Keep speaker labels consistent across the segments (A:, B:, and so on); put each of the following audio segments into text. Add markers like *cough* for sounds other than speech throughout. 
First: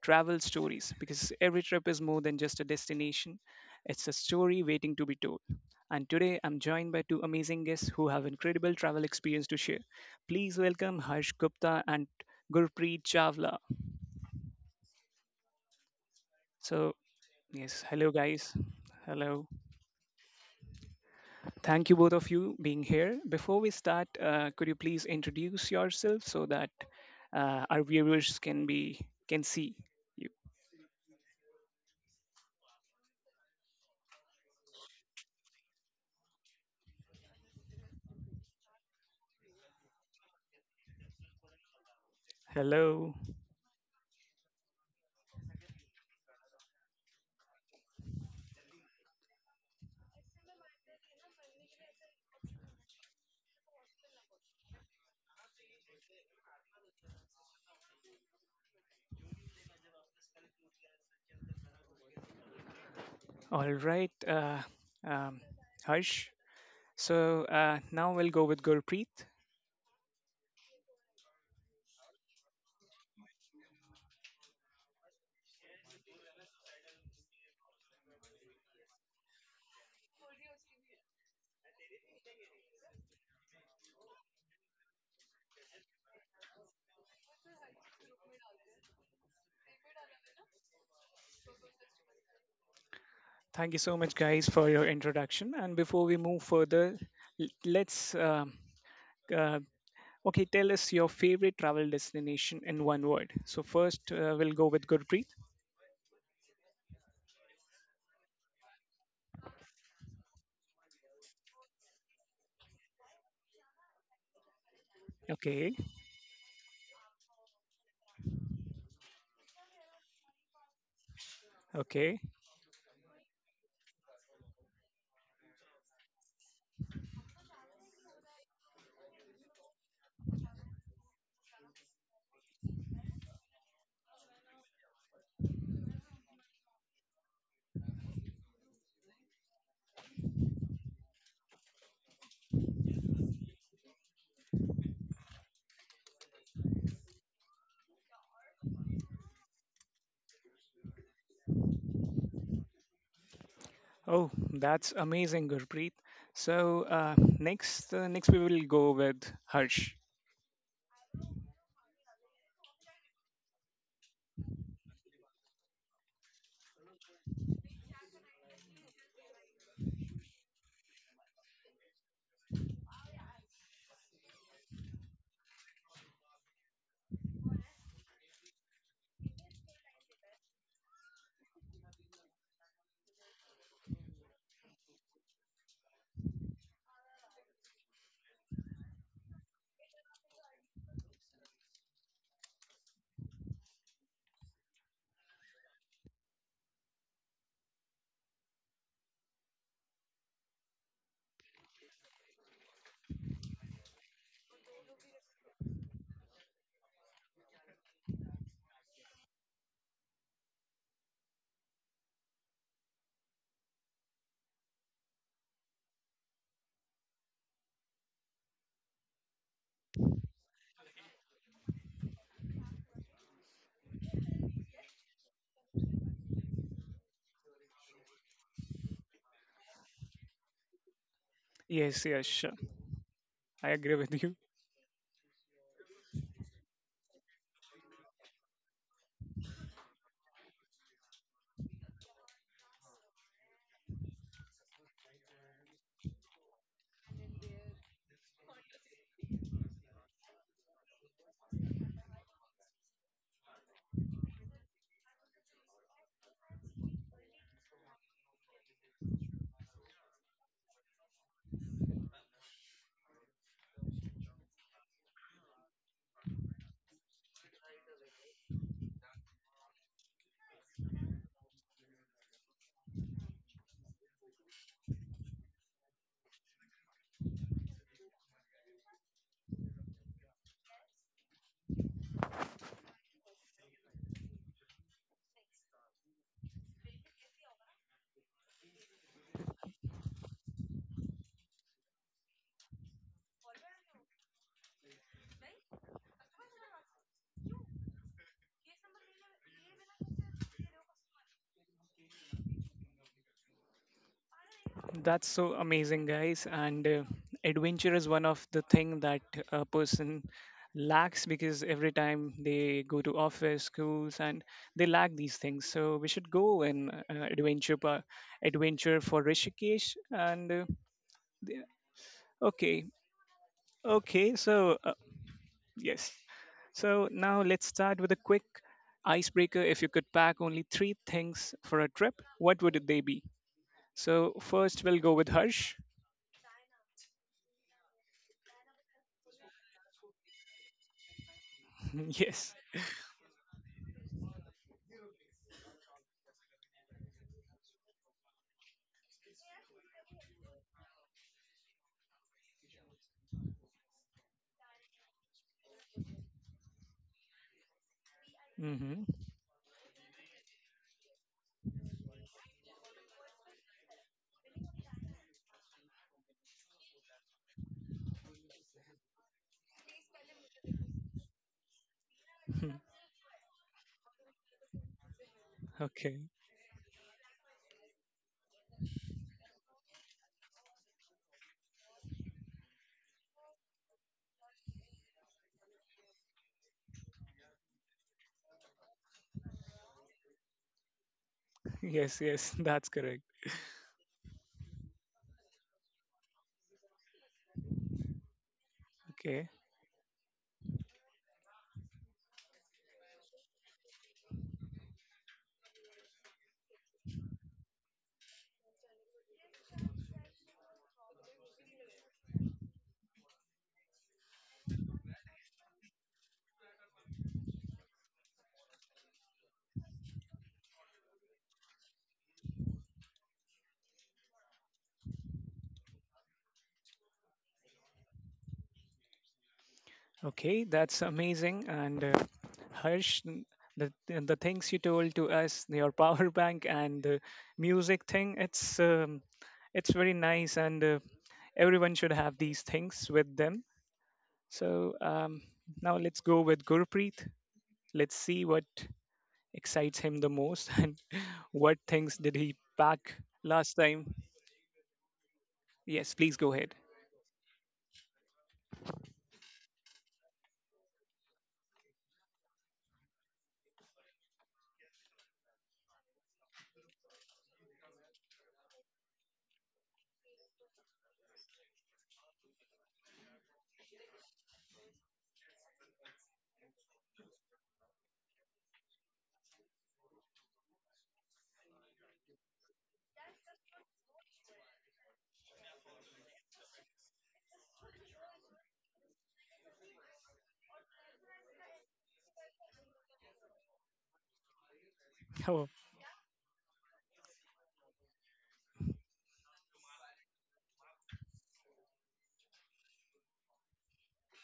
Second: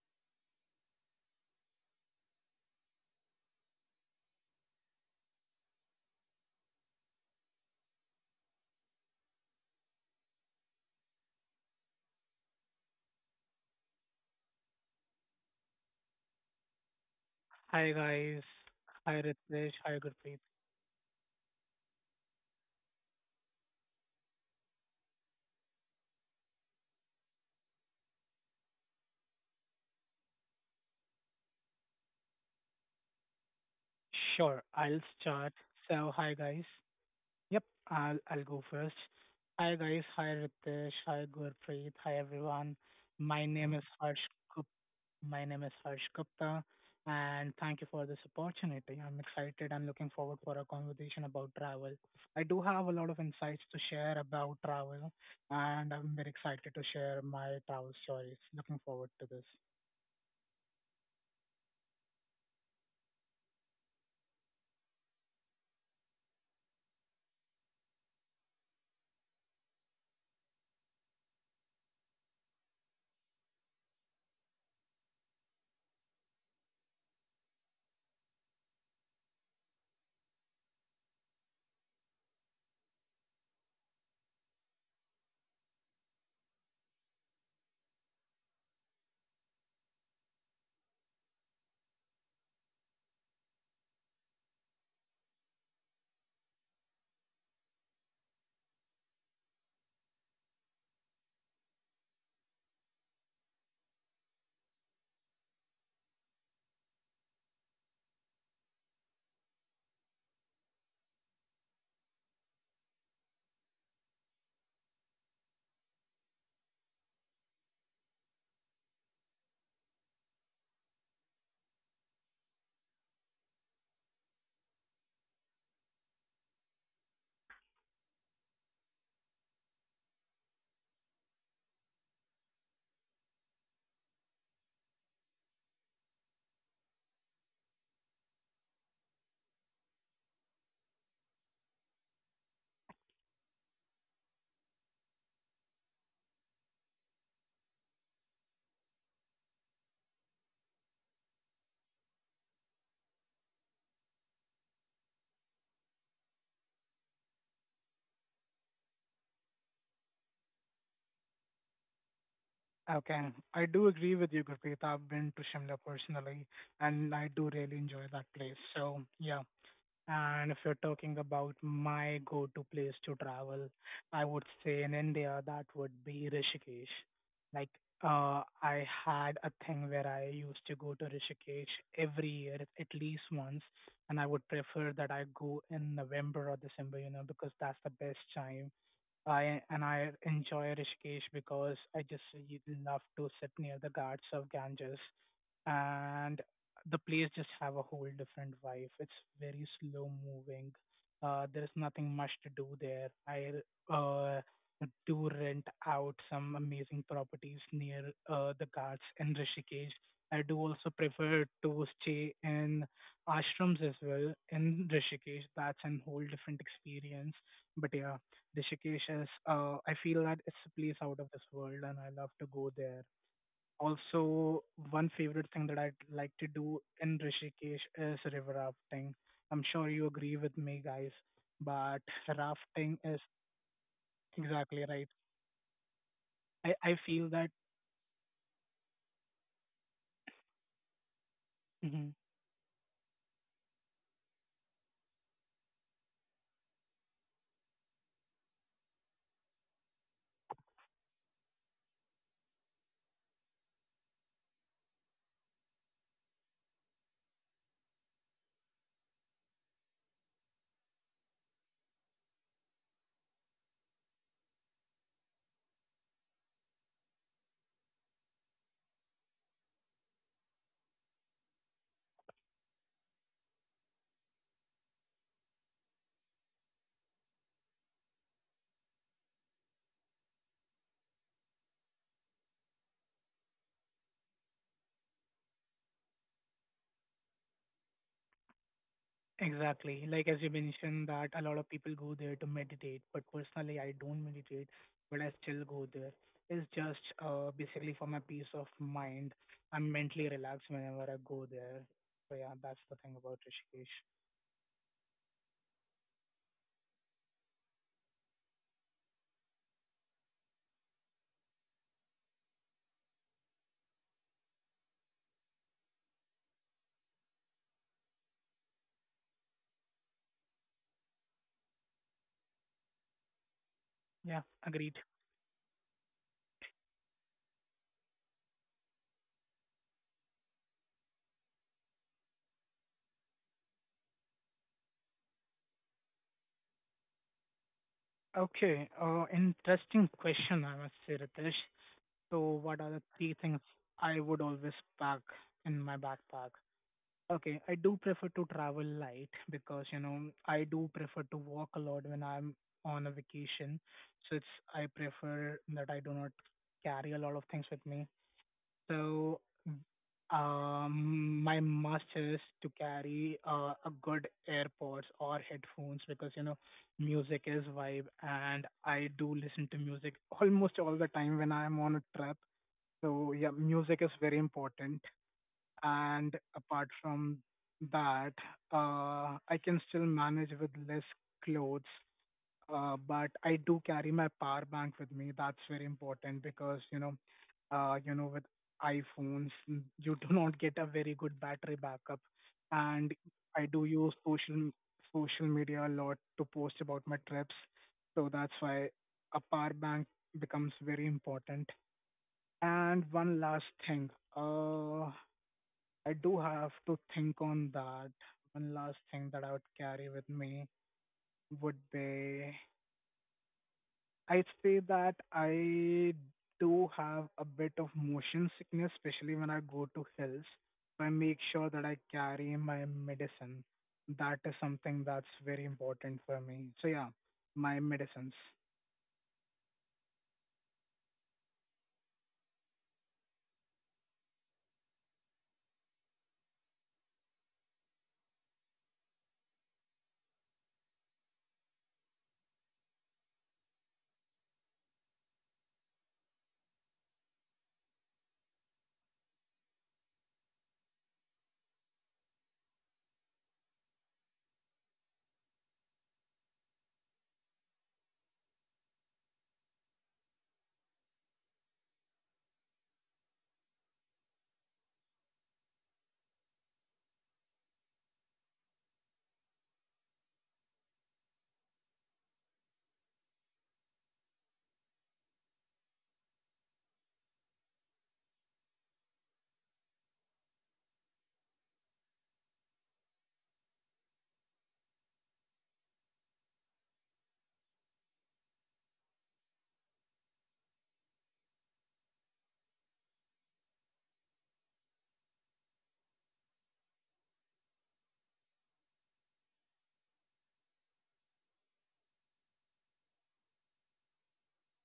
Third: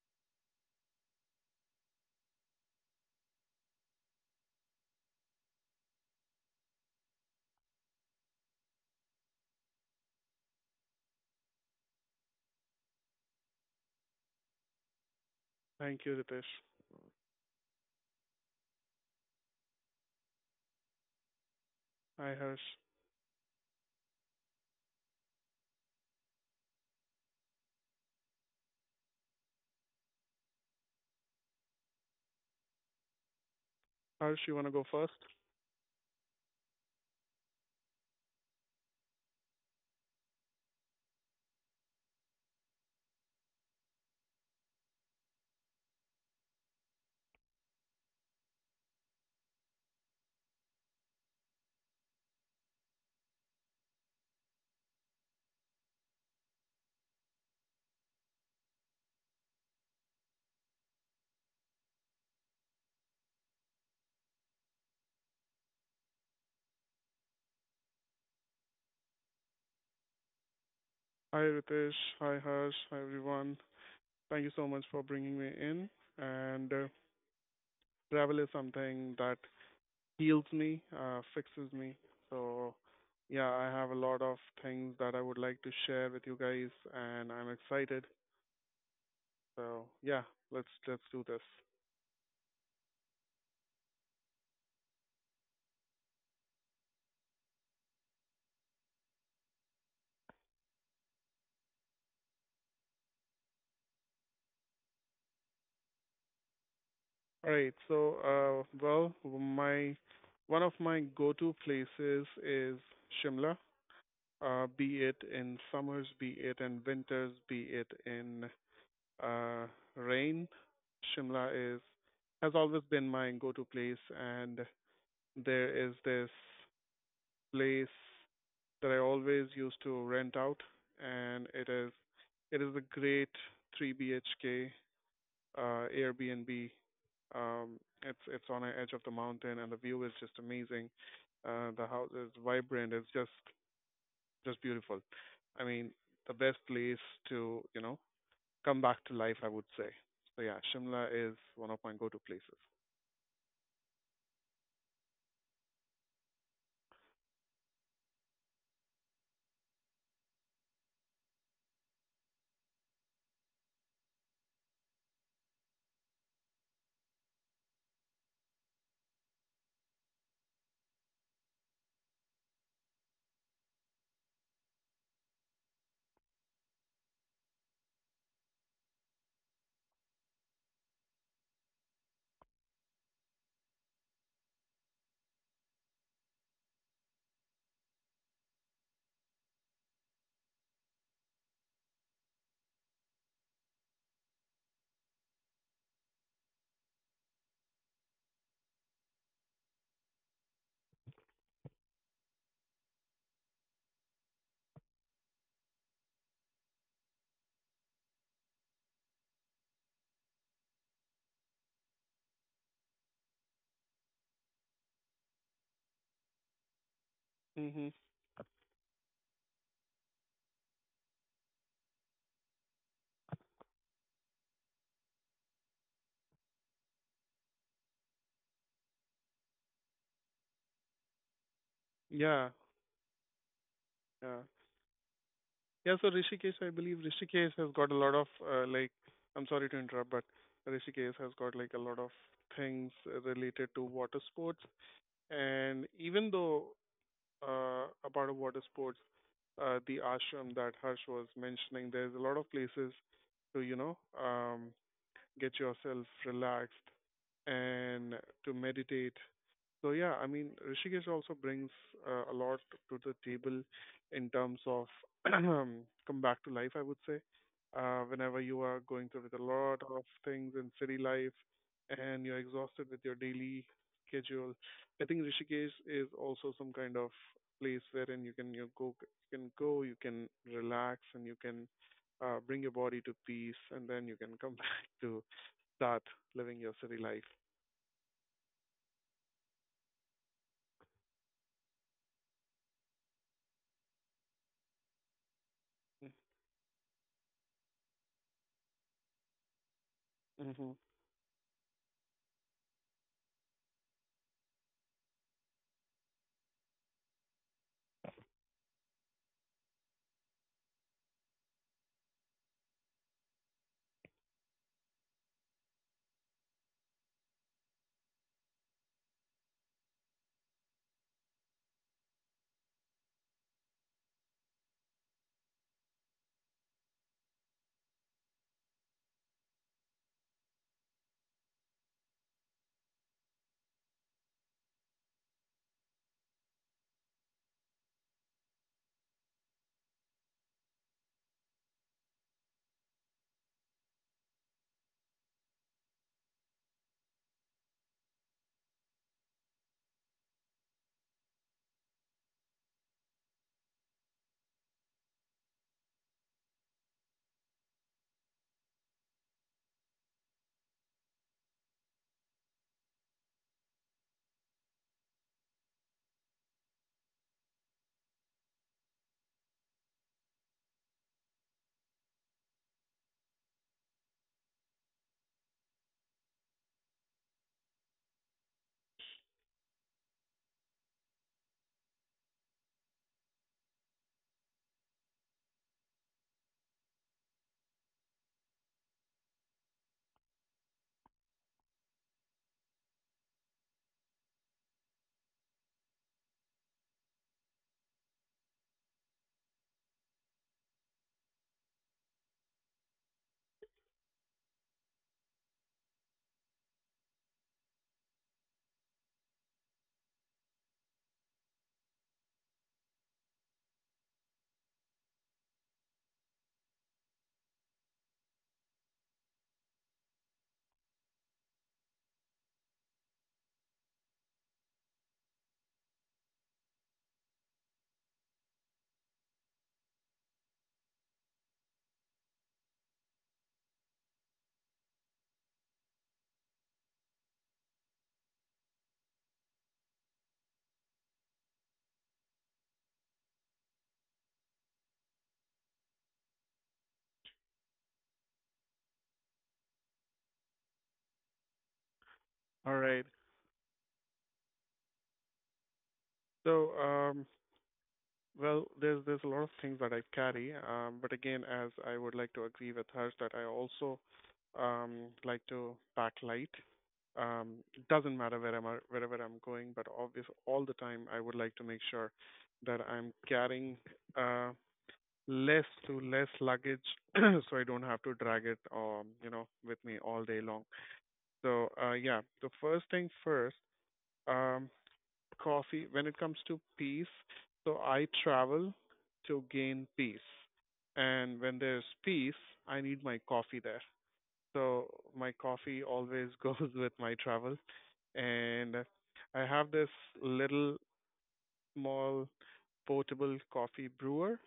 A: travel stories. Because every trip is more than just a destination, it's a story waiting to be told. And today, I'm joined by two amazing guests who have incredible travel experience to share. Please welcome Harsh Gupta and Gurpreet Chawla.
B: Thank you, Ritesh.
A: So,
C: Hi
A: yes, hello,
C: guys.
A: guys.
C: Hi
A: Hello.
C: Ritesh. Hi Gurpreet.
A: Thank you both
B: Hi,
A: of you
B: Harsh.
A: being here. Before we start, could you please introduce yourself so that our viewers can be can see you?
B: Harsh, you
C: Sure,
B: want to go
C: I'll
B: first?
C: start. So hi guys. Yep, I'll go first. Hi guys. Hi Ritesh. Hi Gurpreet. Hi everyone. My
A: Hello.
C: name is Harsh. Gup- My name is Harsh Gupta, and thank you for this opportunity. I'm excited. I'm looking forward for a conversation about travel. I do have a lot of insights to share about travel, and I'm very excited to share my travel stories. Looking forward to this.
A: All right. Um, Harsh. So now we'll go with Gurpreet.
B: Hi, Ritesh. Hi, Harsh. Hi, everyone. Thank you so much for bringing me in. And travel is something that heals me, fixes me. So, yeah, I have a lot of things that I would like to share with you guys, and I'm excited. So, yeah, let's do this.
A: Thank you so much, guys, for your introduction. And before we move further, let's uh, okay tell us your favorite travel destination in one word. So first, we'll go with Gurpreet.
B: All right. So, well, my One of my go-to places is Shimla, be it in
A: Okay.
B: summers, be it in winters, be it in uh, rain. Shimla is
A: Okay.
B: has always been my go-to place, and there is this place that I always used to rent out, and it is a great 3 BHK Airbnb. Um, it's on the edge of the mountain, and the view is just amazing. The house is vibrant. It's just beautiful. I mean, the best place to, you know, come back to life, I would say. So yeah, Shimla is one of my go-to places.
A: Oh, that's amazing, Gurpreet. So next, next we will go with Harsh.
C: Okay. I do agree with you, Gurpreet. I've been to Shimla personally, and I do really enjoy that place. So, yeah. And if you're talking about my go-to place to travel, I would say in India, that would be Rishikesh. Like, I had a thing where I used to go to Rishikesh every year, at least once, and I would prefer that I go in November or December, you know, because that's the best time I and I enjoy Rishikesh because I just y- love to sit near the Ghats of Ganges, and the place just have a whole different vibe. It's very slow moving. There is nothing much to do there. I uh, do rent out some amazing properties near the Ghats in Rishikesh. I do also prefer to stay in ashrams as well in Rishikesh. That's a whole different experience. But yeah,
B: hmm
C: Rishikesh is, I feel that it's a place out of this world, and I love to go there. Also, one favorite thing that I'd like to do in Rishikesh is river rafting. I'm sure you agree with me, guys, but
A: Yes, yes,
B: Yeah,
A: sure.
C: rafting is
A: I agree with you.
B: yeah,
C: exactly right.
B: yeah. So
C: I
B: Rishikesh, I
C: feel
B: believe
C: that
B: Rishikesh has got a lot of I'm sorry to interrupt, but Rishikesh has got
C: mm-hmm.
B: like a lot of things related to water sports. And even though uh, about water sports, the ashram that Harsh was mentioning, there's a lot of places to, you know, um, get yourself relaxed and to meditate. So yeah, I mean, Rishikesh also brings a lot to the table in terms of *clears throat* come back to life, I would say. Whenever you are going through with a lot of things in city life and you're exhausted with your daily schedule, I think Rishikesh is also some kind of place wherein you can go, you can relax, and you can bring your body to peace, and then you can come *laughs* back to start living your city life.
C: Exactly. Like as you mentioned that a lot of people go there to meditate, but personally I don't meditate, but I still go there. It's just basically for my peace of mind. I'm mentally relaxed whenever
B: Mm-hmm.
C: I go there. So yeah, that's the thing about Rishikesh.
A: That's so amazing, guys. And adventure is one of the thing that a person lacks because every time they go to office, schools, and they lack these things. So we should go in adventure, adventure for Rishikesh. And the- okay,
C: Yeah,
A: okay. So
C: agreed.
A: yes. So now let's start with a quick icebreaker. If you could pack only three things for a trip, what would they be? So first we'll go with Harsh.
C: Okay. Interesting question I must say, Ritesh.
A: *laughs*
C: So
A: yes.
C: what are the three things I would always pack in my backpack? Okay, I do prefer to travel light because, you know, I do prefer to walk a lot when I'm on a vacation. So it's I prefer that I do not carry a lot of things with me. So
A: Hmm.
C: my must is to carry a good AirPods or headphones because, you know, music is vibe, and I do listen to music almost all the time when I'm on a trip. So yeah, music is very important. And
A: Okay.
C: apart from that, I can still manage with less clothes, but I do carry my power bank with me. That's very important because, you know, with iPhones, you do *laughs* not get a very good battery backup.
A: *laughs* Yes, yes,
C: And
A: that's correct.
C: I do use social media a lot to post about my trips, so that's why a power
A: Okay.
C: bank becomes very important. And one last thing, uh, I do have to think on that. One last thing that I would carry with me would be I'd say that I do have a bit of motion sickness, especially when I go to hills. So I make sure that I carry my medicine. That is something that's very important for me. So yeah, my medicines.
A: Okay, that's amazing. And Harsh, the things you told to us, *laughs* your power bank and the music thing, it's very nice, and everyone should have these things with them. So now let's go with Gurpreet. Let's see what excites him the most *laughs* and what things did he
B: All right.
A: pack last time. Yes, please go
B: So,
A: ahead.
B: um, there's a lot of things that I carry, but again, as I would like to agree with Harsh that I also like to pack light. It doesn't matter wherever I'm going, but obvious all the time I would like to make sure that I'm carrying uh, less luggage, *clears throat* so I don't have to drag it, you know, with me all day long. So yeah, the first thing first. Um, coffee, when it comes to peace, so I travel to gain peace. And when there's peace, I need my coffee there. So my
A: *laughs* Oh,
B: coffee always *laughs* goes with my travel. And I have this little small portable coffee brewer.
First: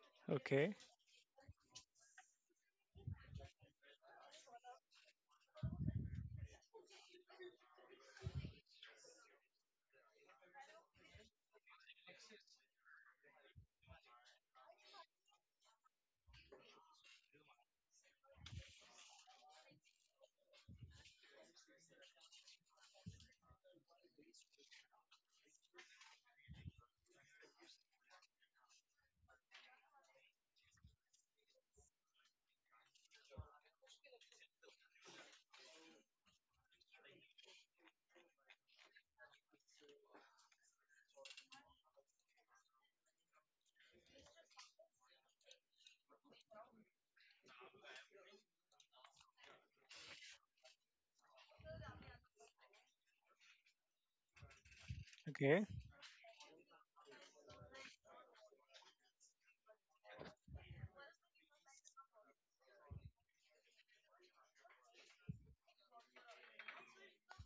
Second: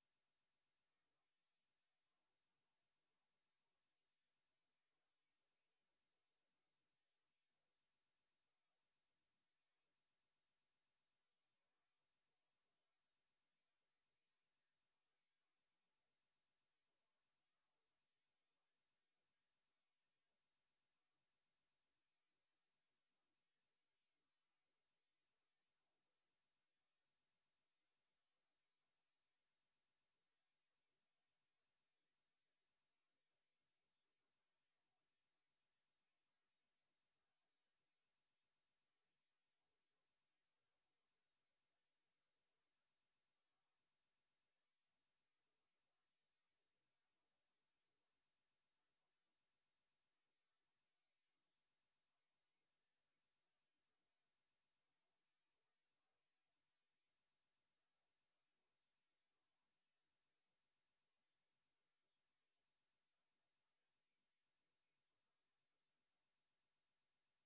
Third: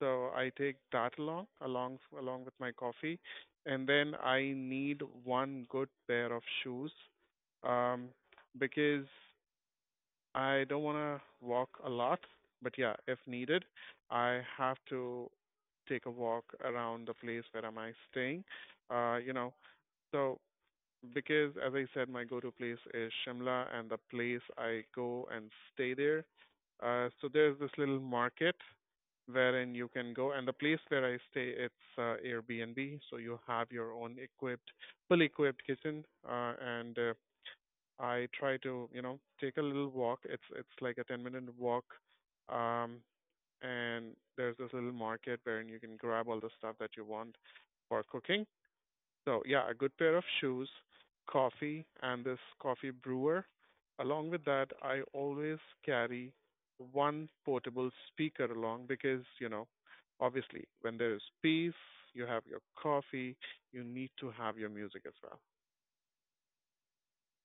B: So I
A: okay,
B: take that along, along with my coffee. And then I need one good pair of shoes. Um, because I don't want to walk a lot, but yeah, if needed, I have to take a walk around the place where am I staying. You know, so because as I said, my go-to place is Shimla, and the place I go and stay there. So there's this little market wherein you can go, and the place where I stay, it's Airbnb, so you have your own equipped, fully equipped kitchen, and I try to, you know, take a little walk. It's like a 10-minute walk. Um, and there's this little market where you can grab all the stuff that you want for cooking. So yeah, a good pair of shoes, coffee, and this coffee brewer. Along with that, I always
A: okay,
B: carry one portable speaker along because, you know, obviously when there is peace, you have your coffee, you need to have your music as well.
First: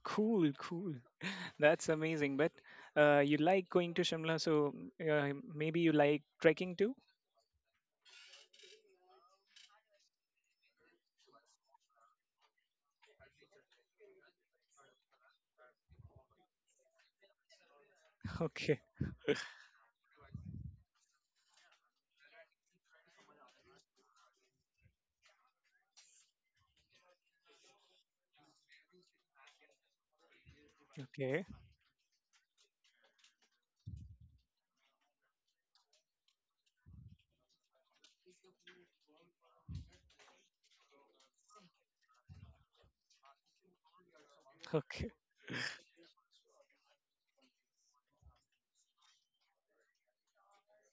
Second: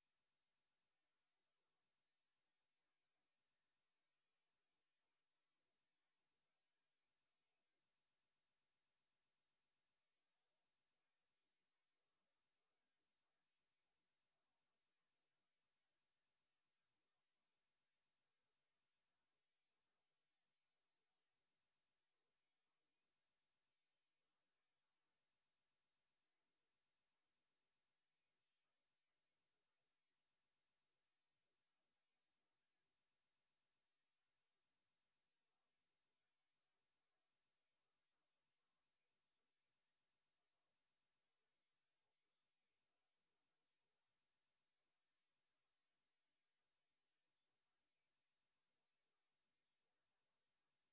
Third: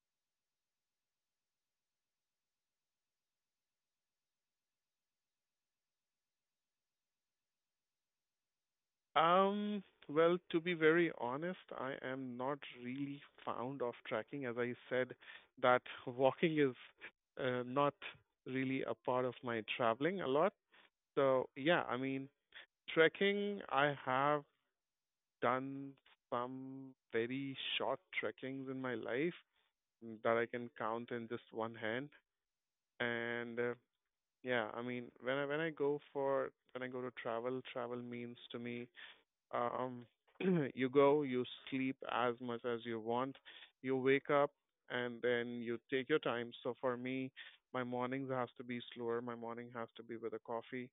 A: cool, cool. *laughs* That's amazing. But you like going to Shimla, so maybe you like trekking too.
B: Um, well, to be very honest, I am not really fond of tracking. As I said, that *laughs* walking is not
A: *laughs* Okay,
B: really a part of my traveling a lot. So, yeah, I mean, trekking, I have done some very short trekkings in my life that I can count in just
A: okay,
B: one hand. And yeah, I mean, when I go for when I go to travel, travel means to me um, *clears throat* you go, you sleep as much as you want, you wake up,
A: okay.
B: and then you take your time. So for me, my mornings has to be slower. My morning has to be with a coffee,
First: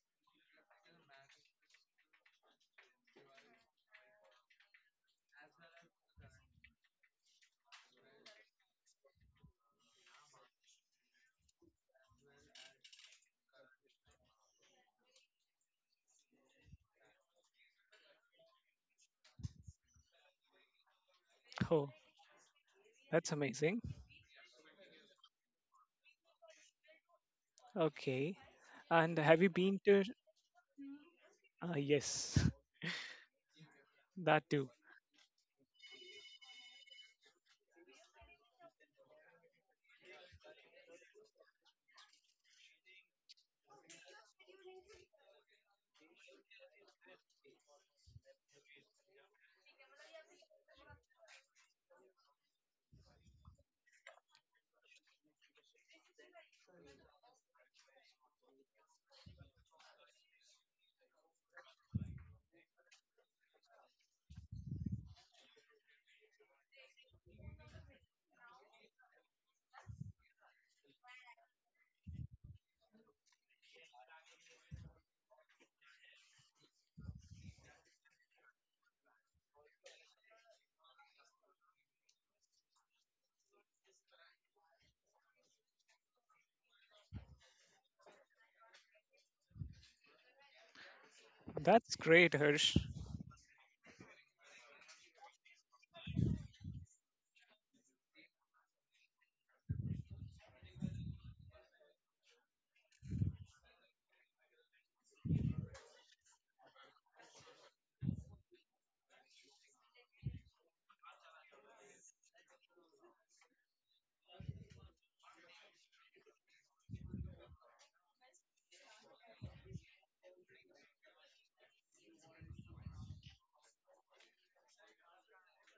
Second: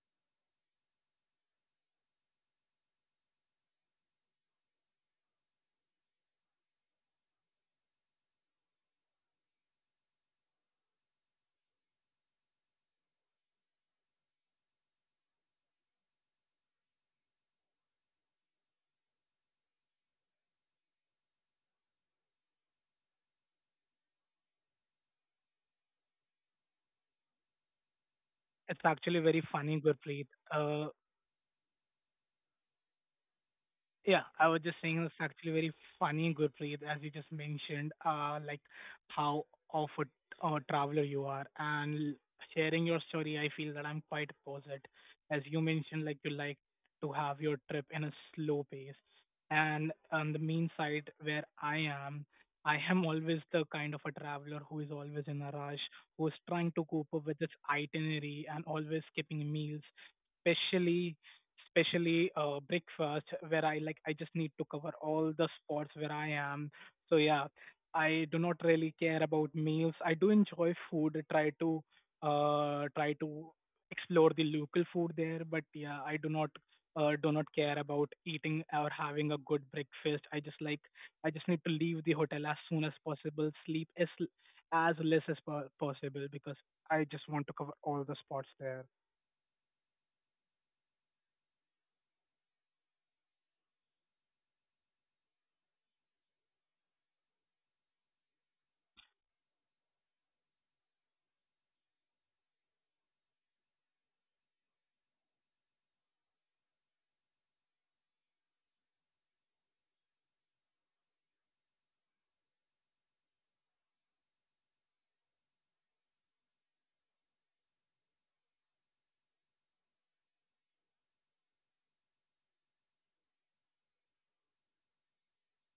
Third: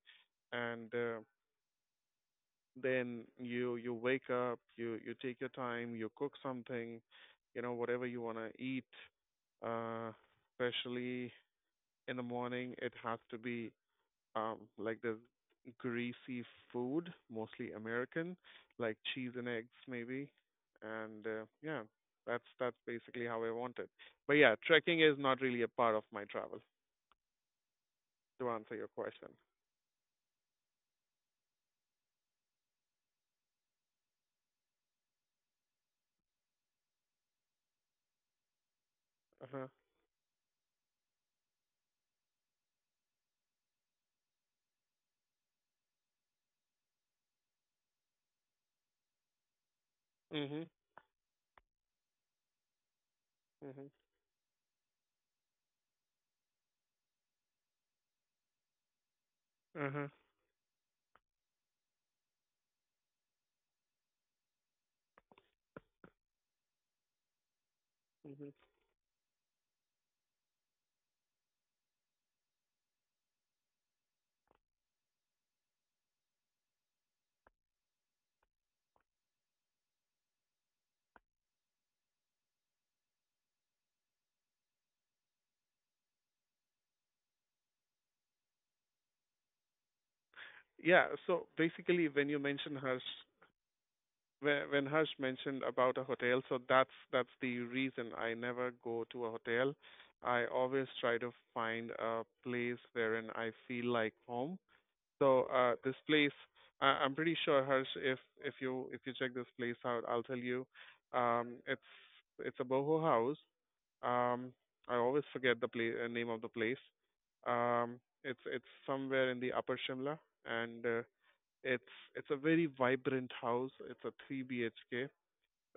B: and then you wake up, you take your time, you cook something, you know whatever you wanna eat. Uh, especially in the morning, it has to be like the greasy food, mostly American, like cheese and eggs maybe. And
A: Oh,
B: yeah, that's
A: that's
B: basically how I
A: amazing.
B: want it. But yeah, trekking is not really a part of my travel,
A: Okay,
B: to answer
C: It's
B: your
A: and
C: actually
B: question.
A: have
C: very
A: you been
C: funny,
A: to?
C: Gurpreet. Uh,
A: Yes,
C: Yeah,
A: *laughs* that
C: I was
A: too.
C: just saying it's actually very funny, Gurpreet, as you just mentioned, like how
B: Uh-huh.
C: of a traveler you are, and sharing your story, I feel that I'm quite opposite. As you mentioned, like you like to have your trip in a slow pace, and on the
B: Mhm.
C: mean side where am, I am always the
B: Mhm.
C: kind of a traveler who is always in a rush, who is trying to cope up with its itinerary and always skipping meals,
B: Uh-huh.
C: especially especially breakfast where I I just need to cover all the spots where I am. So yeah, I do
B: Mhm.
C: not really care about meals. I do enjoy food. Try to explore the local food there, but yeah, I do not care about eating or having a good breakfast. I just like I just need to leave the hotel as soon as possible. Sleep as possible because I just want to cover all the spots there.
B: Yeah, so
A: That's
B: basically when
A: great,
B: you mention
A: Hirsch.
B: Harsh When Harsh mentioned about a hotel, so that's the reason I never go to a hotel. I always try to find a place wherein I feel like home. So this place, I'm pretty sure Harsh, if you check this place out, I'll tell you. Um, it's it's a boho house. Um, I always forget the name of the place. Um, it's somewhere in the Upper Shimla, and it's a very vibrant house. It's a 3 BHK,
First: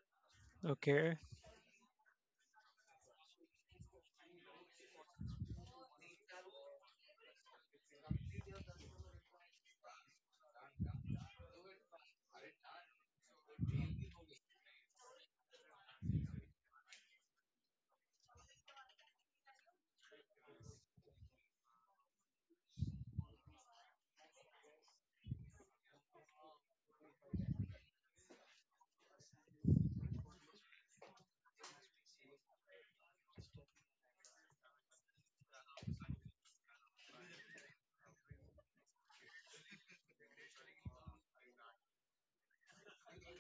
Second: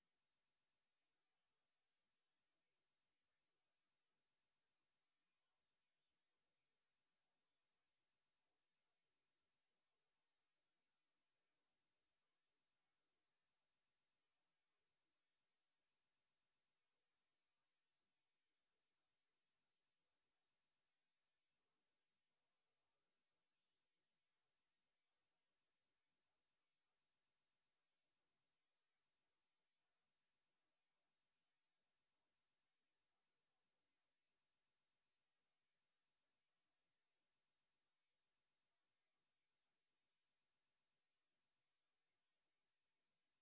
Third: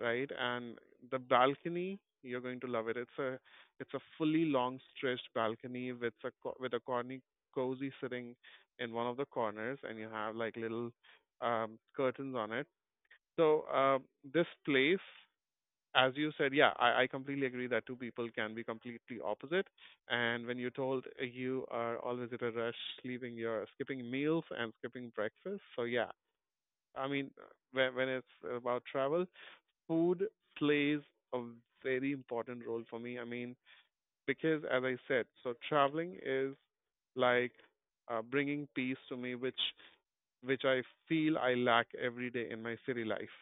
B: right? And
A: Okay,
B: the balcony, you're going to love it. It's a fully long stretched balcony with a with a corny cozy sitting in one of the corners, and you have like little curtains on it. So this place, as you said, yeah, I completely agree that two people can be completely opposite. And when you're told you are always at a rush, leaving your skipping meals and skipping breakfast, so yeah, I mean when it's about travel, food plays a very important role for me. I mean, because as I said, so traveling is like bringing peace to me, which I feel I lack every day in my city life.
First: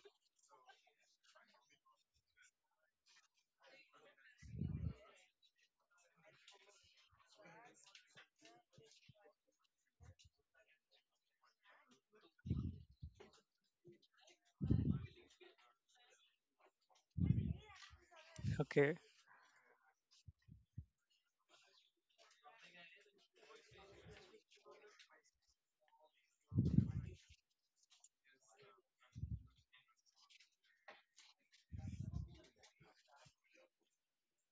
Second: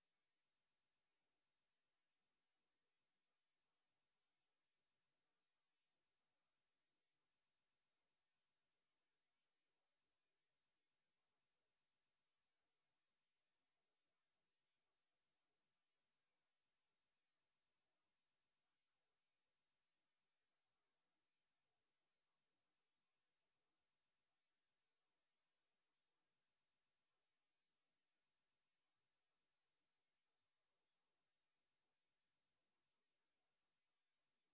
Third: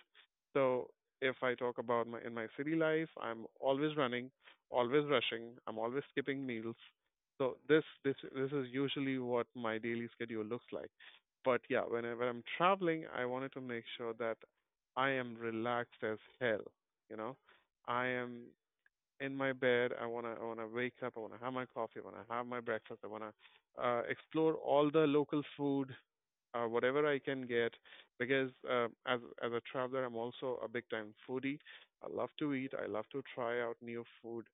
B: So if I talk about my city life, I'm always running, always rushing, I'm always skipping meals. So this is usually what my daily schedule looks like. But yeah, when I'm traveling, I wanted to make sure that I am relaxed as hell. You know, I am
A: okay.
B: in my bed. I wanna wake up. I wanna have my coffee. I wanna have my breakfast. I wanna explore all the local food, whatever I can get, because as a traveler, I'm also a big time foodie. I love to eat. I love to try out new food.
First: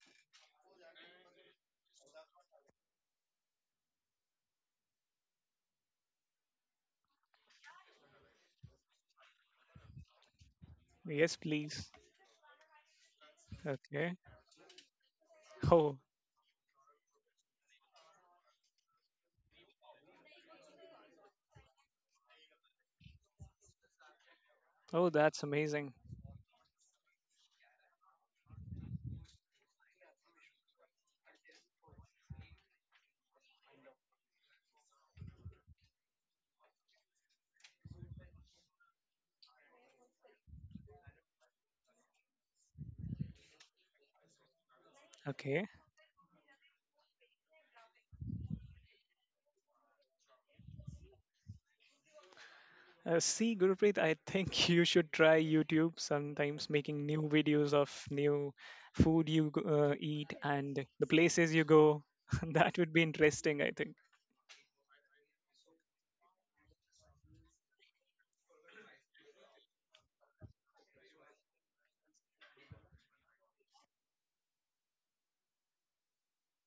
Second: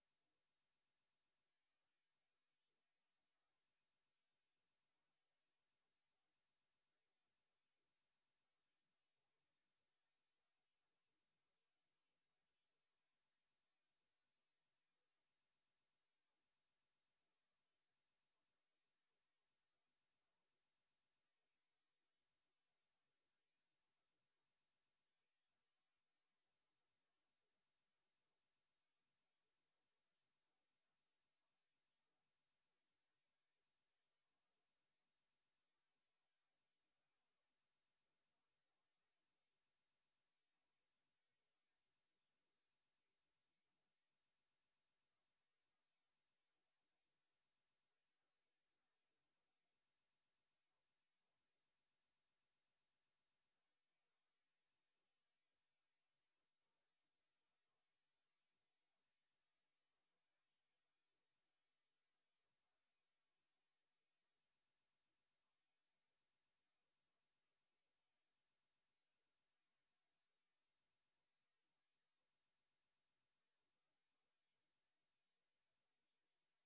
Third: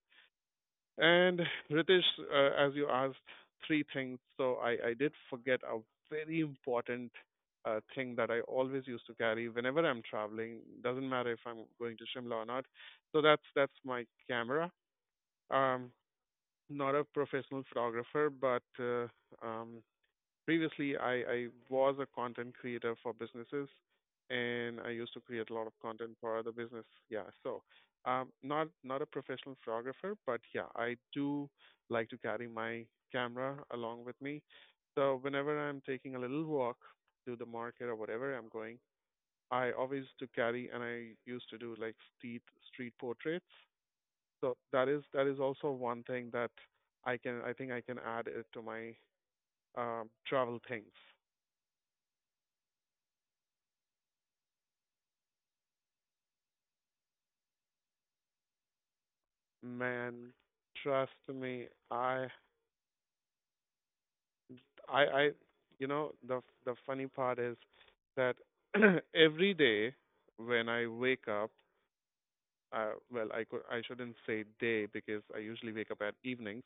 B: And Ritesh, as you asked, three things. So I did forget a very important thing that I always used to carry whenever I'm traveling. Doesn't matter
A: Yes,
B: if I'm
A: please.
B: going to Shimla or not. So that's my
A: Okay.
B: camera. Um,
A: Oh,
B: not a professional photographer, but um, previously, I was a content creator for businesses and
A: oh,
B: I used
A: that's
B: to create a lot of
A: amazing.
B: content for other business. Yeah, so not not a professional photographer, but yeah, I do like to carry my camera along with me. So whenever I'm taking a little walk to the market or whatever I'm going, I always to carry and I used to do like street portraits. So that is
A: Okay.
B: also one thing that I think I can add it to my travel things.
A: See, Gurupreet, I think *laughs* you should try YouTube sometimes making new videos of new food you
B: Man,
A: eat and the
B: trust
A: places you
B: me,
A: go. *laughs* That would be interesting, I think.
B: I, I, you know, the funny part is that *clears throat* every day when I wake up, well, I could, I shouldn't say day because I usually wake up at evenings.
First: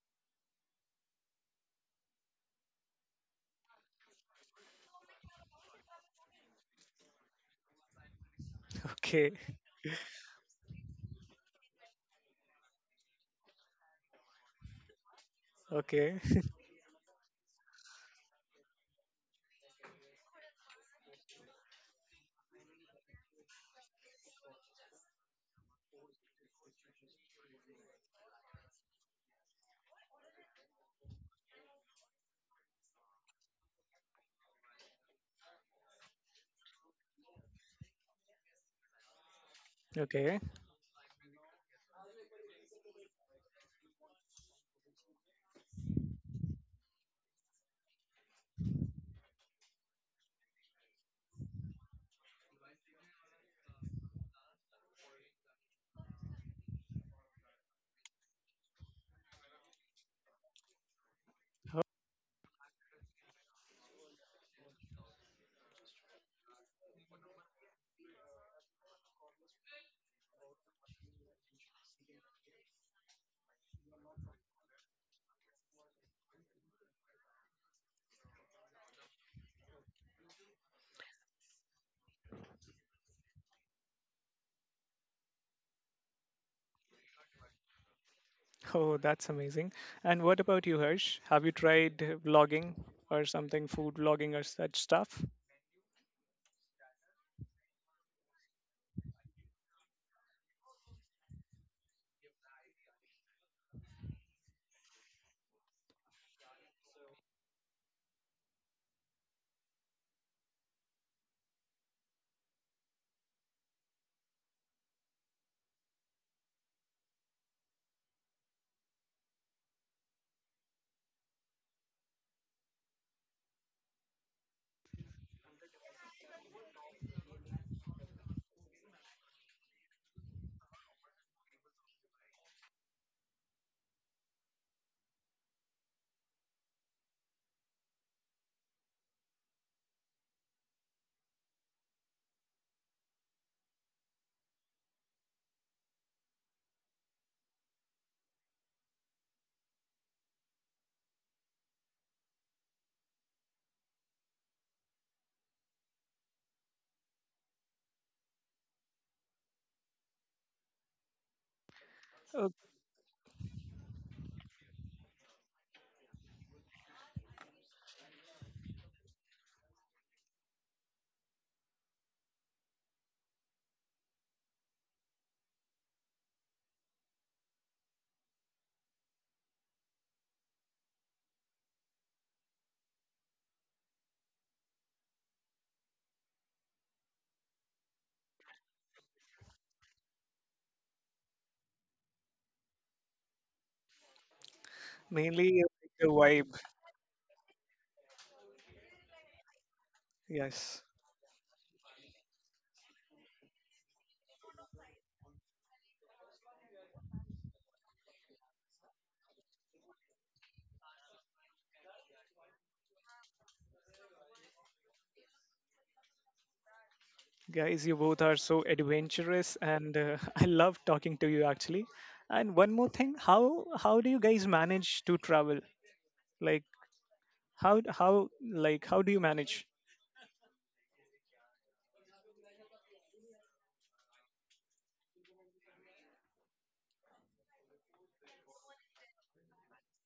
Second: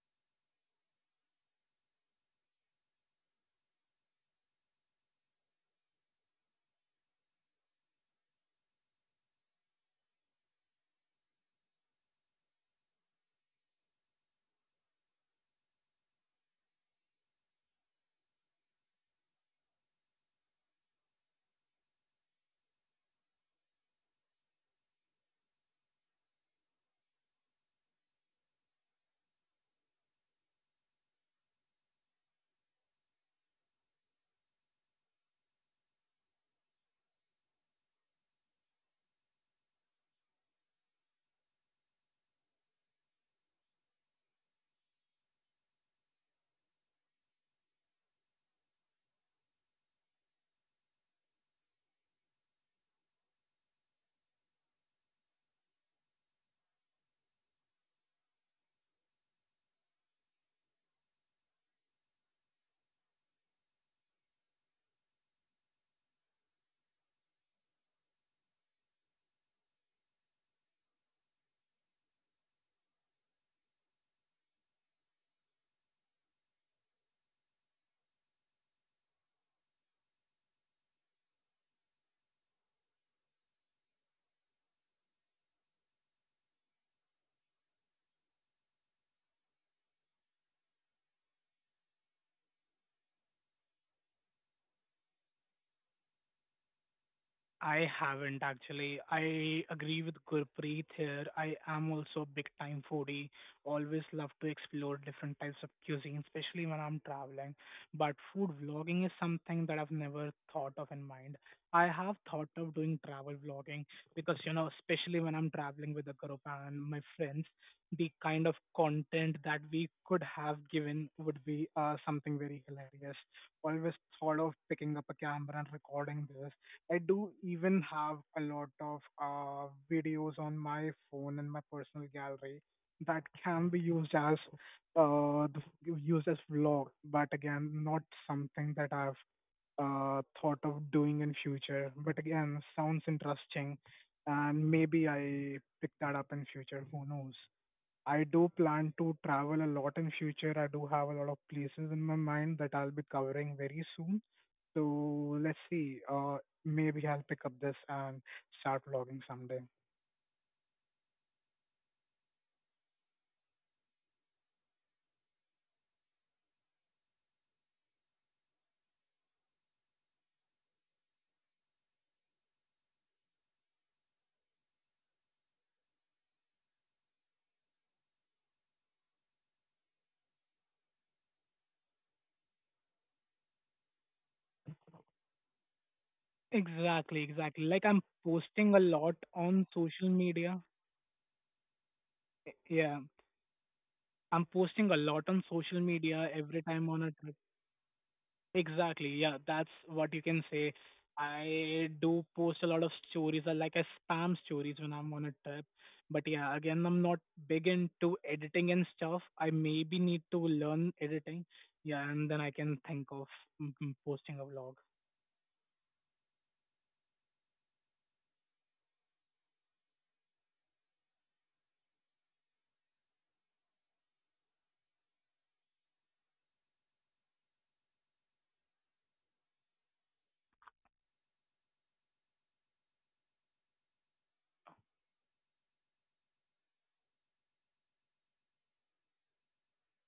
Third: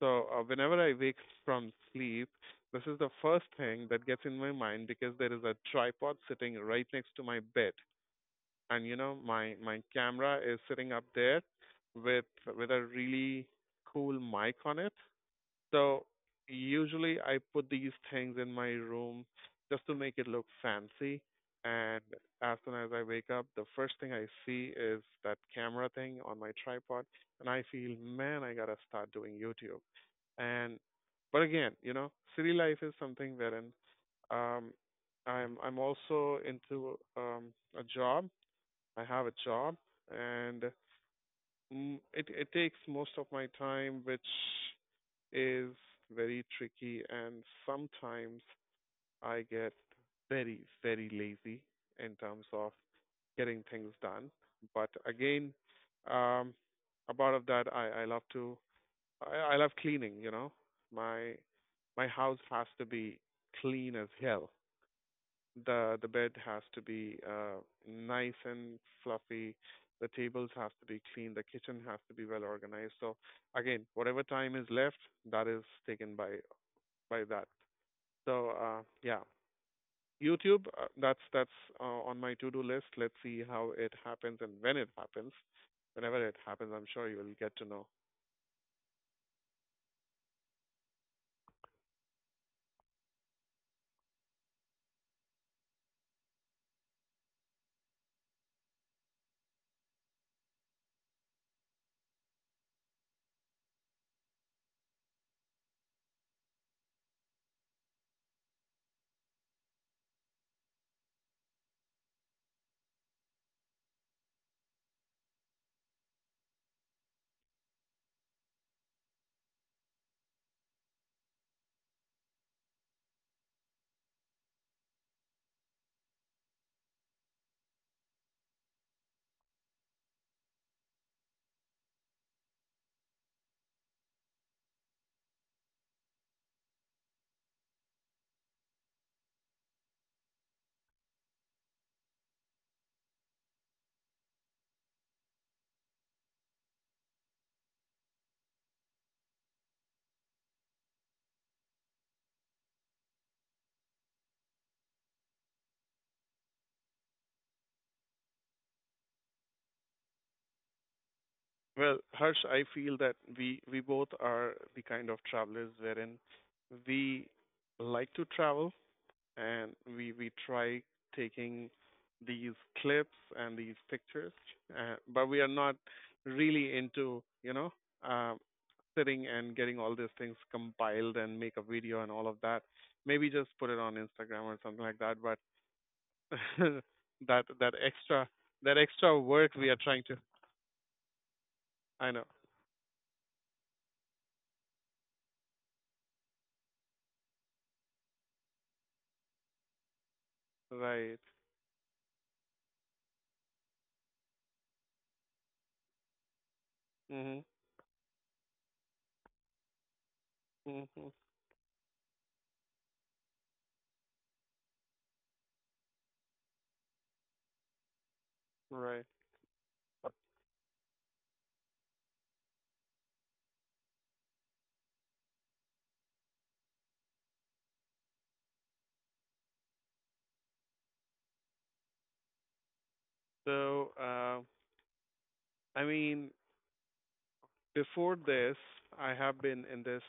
B: So whenever I wake from sleep, this is the first thing that gets in my mind because there is a tripod sitting right next to my bed, and you know,
A: Okay,
B: my camera is sitting up there with a really cool mic on it. So
A: okay, *laughs*
B: usually I put these things in my room just to make it look fancy. And as soon as I wake up, the first thing I see is that camera thing on my tripod, and I feel, man, I gotta start doing YouTube. And but again, you know, city life is something wherein um, I'm also into a job. I have a job,
A: okay.
B: and mm, it takes most of my time, which is very tricky and sometimes I get very, very lazy in terms of getting things done. But again, um, a part of that I love to I love cleaning, you know. My
A: Oh,
B: my house has to be clean as hell. The bed has to be nice and fluffy. The tables have to be clean. The kitchen has to be well organized. So again, whatever time is left, that is taken by that. So YouTube. That's on my to-do list. Let's see how it happens and when it happens. Whenever it happens, I'm sure you will get to know.
A: oh, that's amazing. And what about you, Harsh? Have you tried vlogging or something, food vlogging or such stuff?
C: I haven't actually. I agree with Gurpreet here. I am also a big time foodie. Always love to explore different types of cuisine, especially when I'm traveling. But food vlogging is something that I've never thought of in mind. I have thought of doing travel vlogging because, you know, especially when I'm traveling with a group and my friends, the kind of content that we could have given would be something very hilarious. Always thought of picking up a camera and recording this. I do even have a lot of videos on my phone and my personal gallery that can be used as uh, the- used as vlog, but again, not something that I've thought of doing in future. But again, sounds interesting, and maybe I pick that up in future. Who knows? I do plan to travel a lot in future. I do have a lot of places in my mind that I'll be covering very soon. So let's see. Maybe I'll pick up this and start vlogging someday.
B: Well, Harsh,
A: Oh,
B: I feel that we both are the kind of travelers wherein we like to travel, and we try taking these clips and these pictures, but we are not really into um, sitting and getting all these things compiled and make a video and all of that. Maybe just put it on Instagram or something like that. But *laughs*
C: Exactly,
B: that
C: exactly. Like I'm posting
B: that
C: a lot
B: extra work
C: on
B: we are trying
C: social
B: to.
C: media.
B: I know,
C: Yeah, I'm posting a lot on
A: mainly
C: social
A: the
C: media
A: vibe.
C: every time on a trip. Exactly. Yeah, that's what you can say.
A: Yes,
B: right?
C: I do post a lot of stories, or like I spam stories when I'm on a trip. But yeah, again, I'm not
B: Mhm.
C: big into editing and stuff. I maybe need to learn
B: Mhm.
C: editing. Yeah, and then I can think of posting a vlog.
A: guys, you both are so
B: Right.
A: adventurous, and *laughs* I love talking to you actually. And one more thing, how do you guys manage to travel? Like how do you manage?
B: So, uh, I mean, before this, I have been in this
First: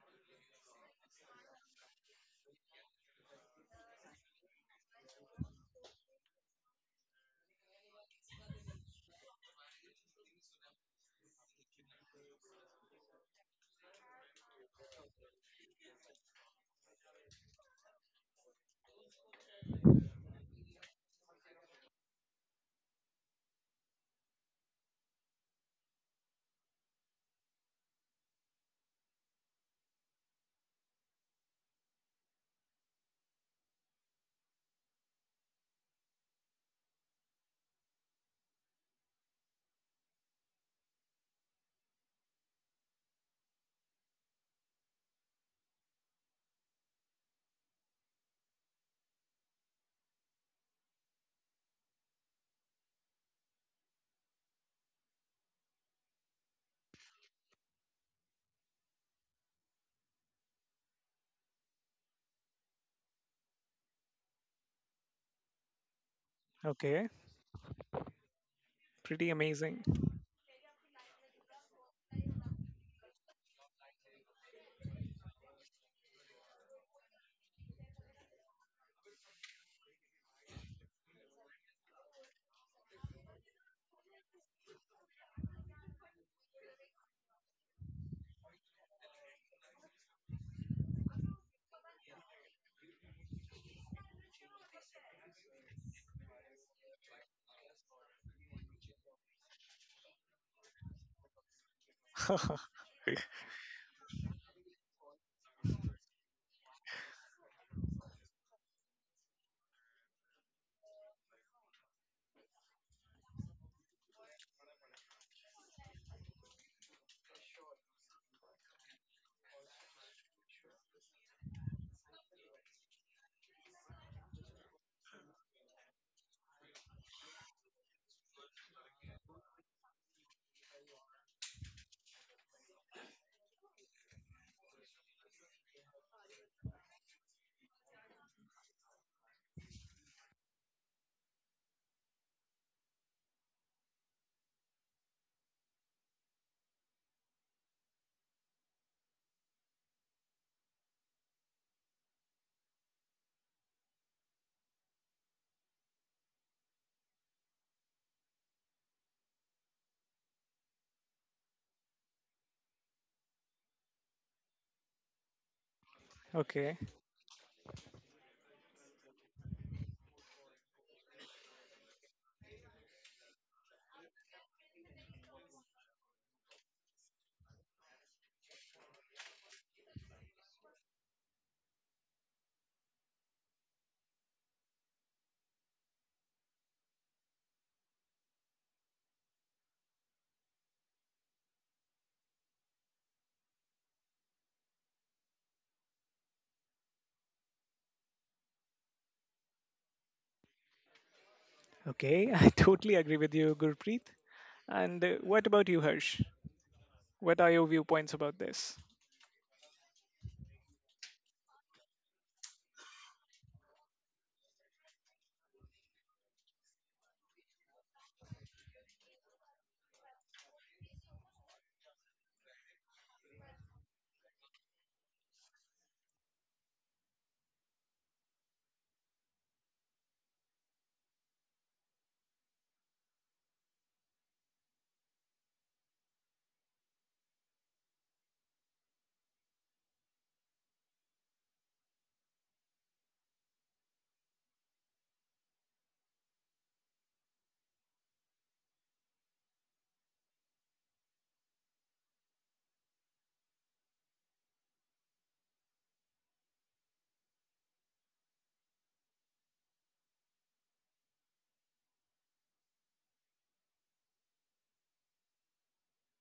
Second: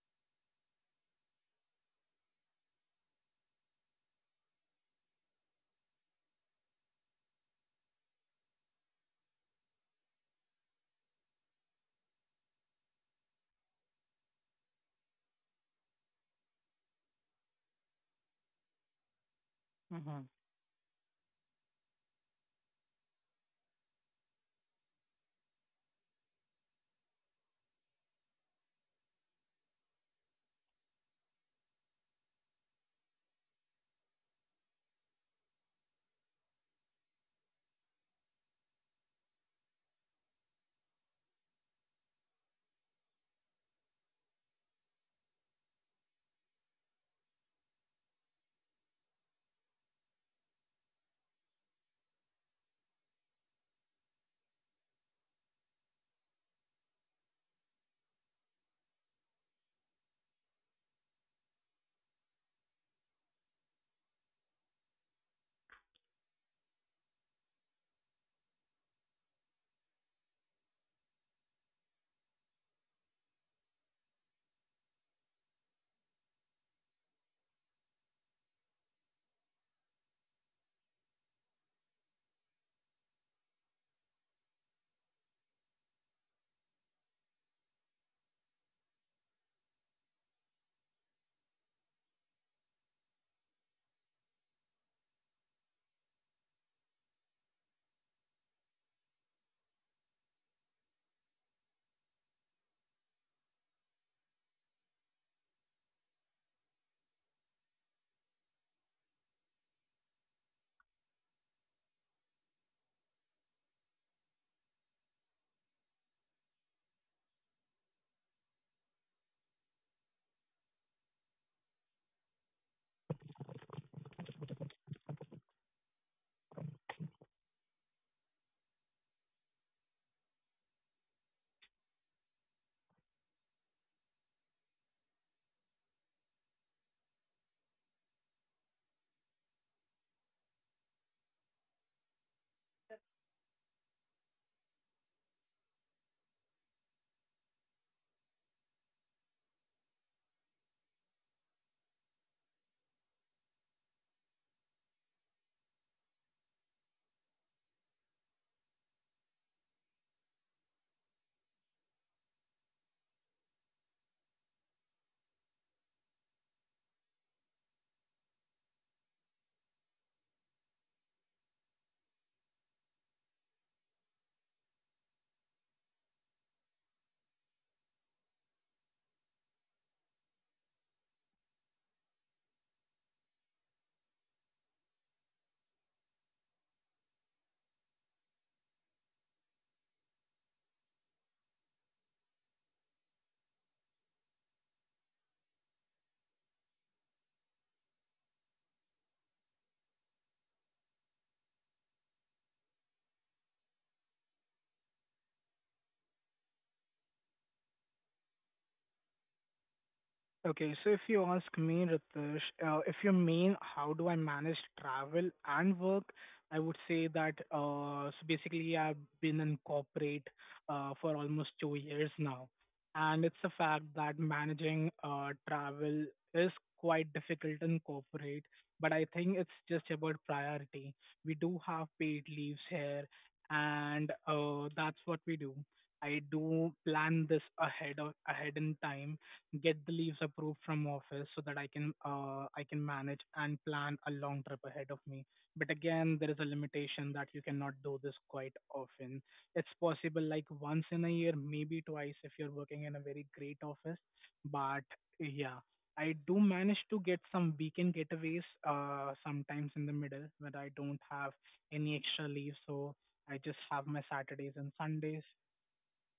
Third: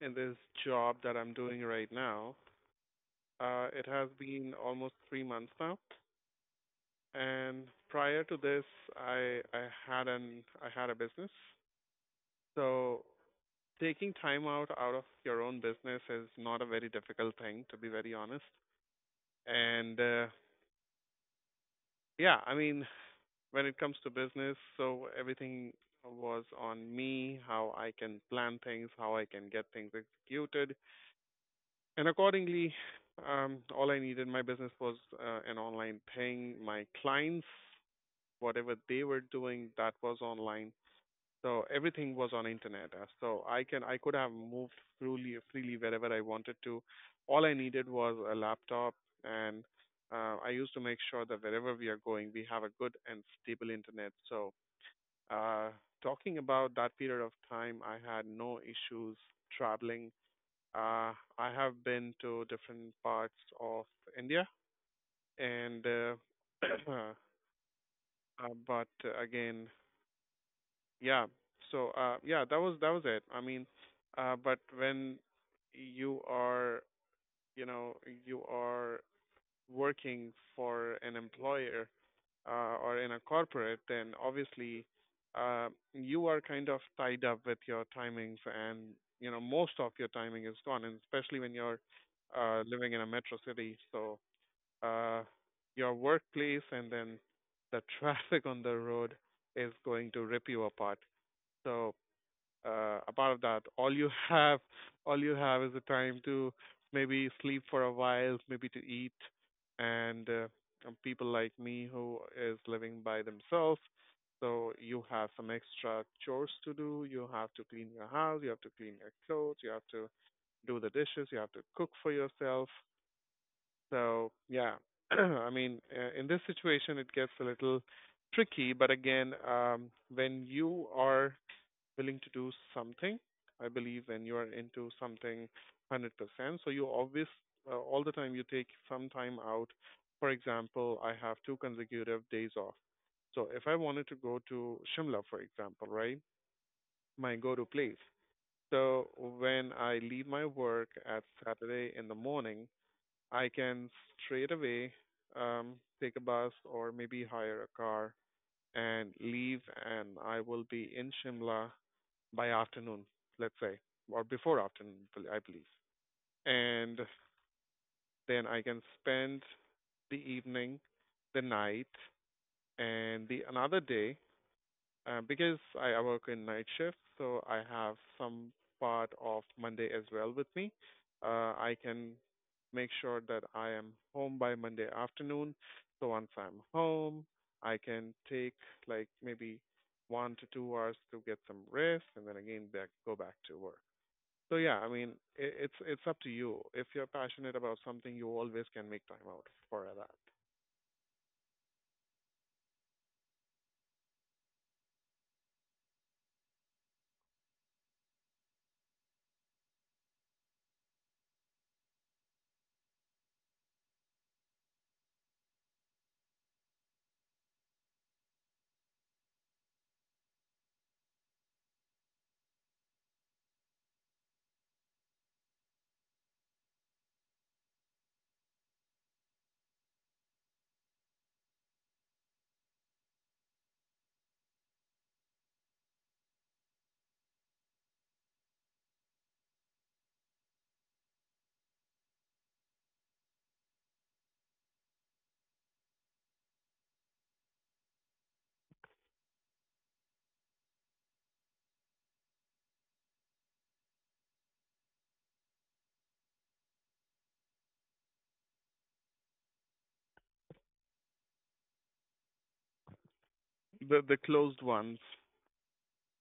B: in this job that I'm doing right now. It has been almost 3 months now, and prior to this, I had a business. So taking time out of your own business is not a very difficult thing, to be very honest. And
C: Mm-hmm.
B: yeah, I mean, when it comes to business, so everything was on me, how I can plan things, how I can get things executed. And accordingly, all I needed my business was an online thing. My clients, whatever they were doing, that was online. So everything was on internet. So I could have moved freely wherever I wanted to. All I needed was a laptop, and I used to make sure that wherever we are going, we have a good and stable internet. So uh, talking about that period of time, I had no issues traveling. uh, I have been to different parts of India, and *clears throat*
A: Okay,
B: uh, but
A: pretty
B: again,
A: amazing.
B: yeah. So that was it. I mean, but when you are, you know, you are working for an employer or in a corporate, then obviously uh, you are kind of tied up with your timings, and you know most of your timing is gone, and especially when you're living in a metro city. So uh, your workplace and then the *laughs* traffic on the road is going to rip you apart. So
A: *laughs*
B: a part of that, all you have is the time to maybe sleep for a while, maybe to eat, and people like me who is living by themselves. So you have some extra chores to do. You have to clean your house. You have to clean your clothes. You have to do the dishes. You have to cook for yourself. So yeah, *clears throat* I mean, in this situation, it gets a little tricky. But again, when you are willing to do something, I believe when you are into something 100%, so you always, all the time, you take some time out. For example, I have two consecutive days off. So if I wanted to go to Shimla, for example, right, my go-to place. So when I leave my work at Saturday in the morning, I can straight away um, take a bus or maybe hire a car and leave, and I will be in Shimla by afternoon, let's say, or before afternoon, I believe. And
A: Okay,
B: then I can spend the evening, the night, and the another day because I work in night shift, so I have some part of Monday as well with me. I can make sure that I am home by Monday afternoon. So once I'm home, I can take like maybe 1 to 2 hours to get some rest and then again back, go back to work. So yeah, I mean, I it's up to you. If you're passionate about something, you always can make time out for that.
A: okay, I *laughs* totally agree with you, Gurpreet. And what about you, Harsh? What are your viewpoints about this?
C: Okay, so if you ask me, Ritesh, if you mean how do I manage travel and work, I would say that so basically I've been in corporate for almost 2 years now, and it's a fact that managing travel is quite difficult in corporate, but I think it's just about priority. We do have paid leaves here, and that's what we do. I do plan this ahead of, ahead in time get the leaves approved from office so that I can manage and plan a long trip ahead of me. But again, there is a limitation that you cannot do this quite often. It's possible like once in a year, maybe twice if you're working in a very great office. But yeah, I do manage to get some weekend getaways sometimes in the middle when I don't have any extra leave, so I just have my
B: The
C: Saturdays
B: closed
C: and
B: ones.
C: Sundays.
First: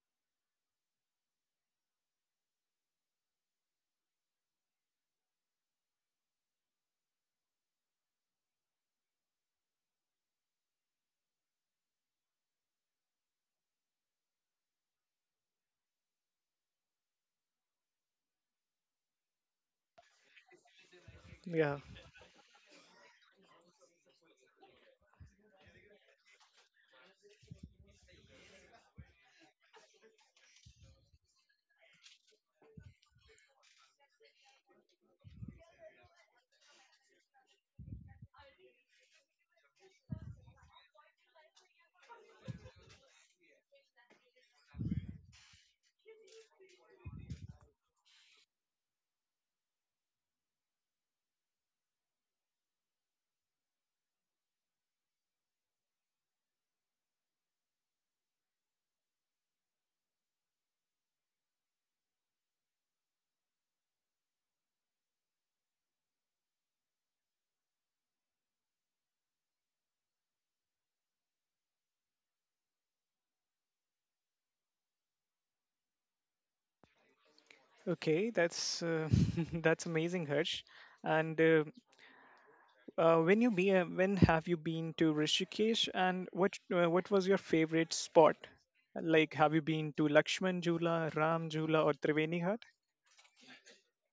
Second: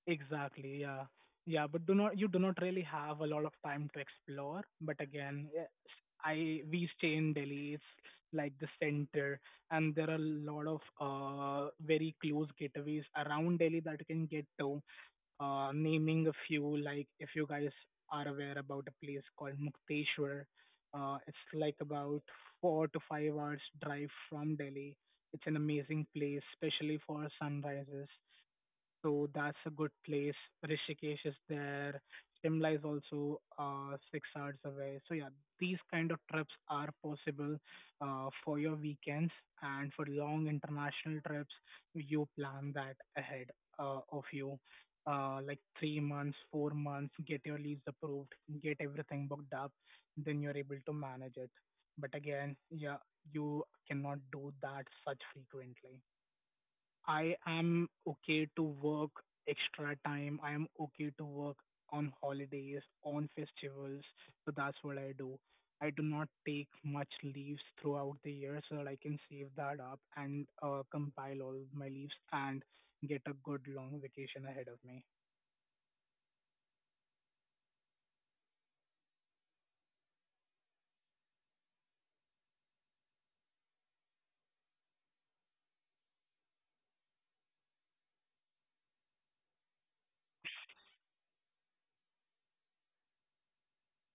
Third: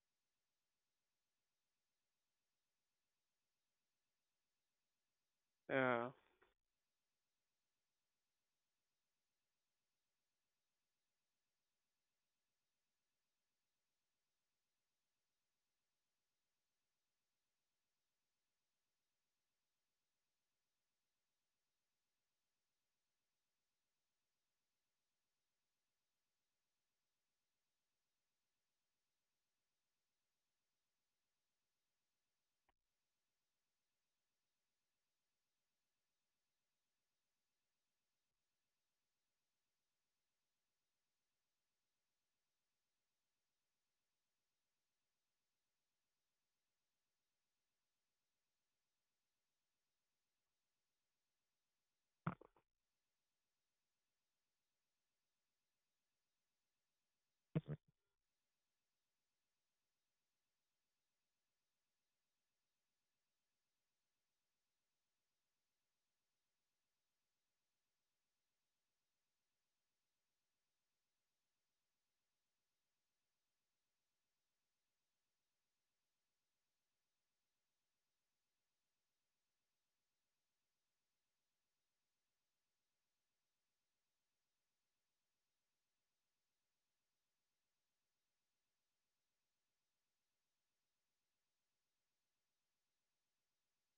C: Exactly, yeah. Yeah, but do not you do not really have a lot of time to explore. But again, eh,
B: Yeah.
C: I we stay in Delhi, it's like the center, and there are a lot of very close gateways around Delhi that you can get to. Naming a few, like if you guys are aware about a place called Mukteshwar, it's like
A: Yeah,
C: about 4 to 5 hours drive from Delhi. It's an amazing place, especially for sunrises. So that's a good place. Rishikesh is there. Shimla is also 6 hours away. So yeah, these kind of trips are possible for your weekends and for long international trips. You plan that ahead of you, like 3 months, 4 months. Get your leaves approved, get everything booked up, then you're able to manage it. But again, yeah, you cannot do that such frequently. I am okay to work extra time. I am okay to work on holidays, on festivals. So that's what I do. I do not take much leaves throughout the year so that I can save that up, and compile all my leaves and get a good long vacation ahead of me.
A: okay, that's *laughs* that's amazing, Harsh. And when you when have you been to Rishikesh, and what was your favorite spot? Like, have you been to Lakshman Jula, Ram Jula, or Triveni Ghat?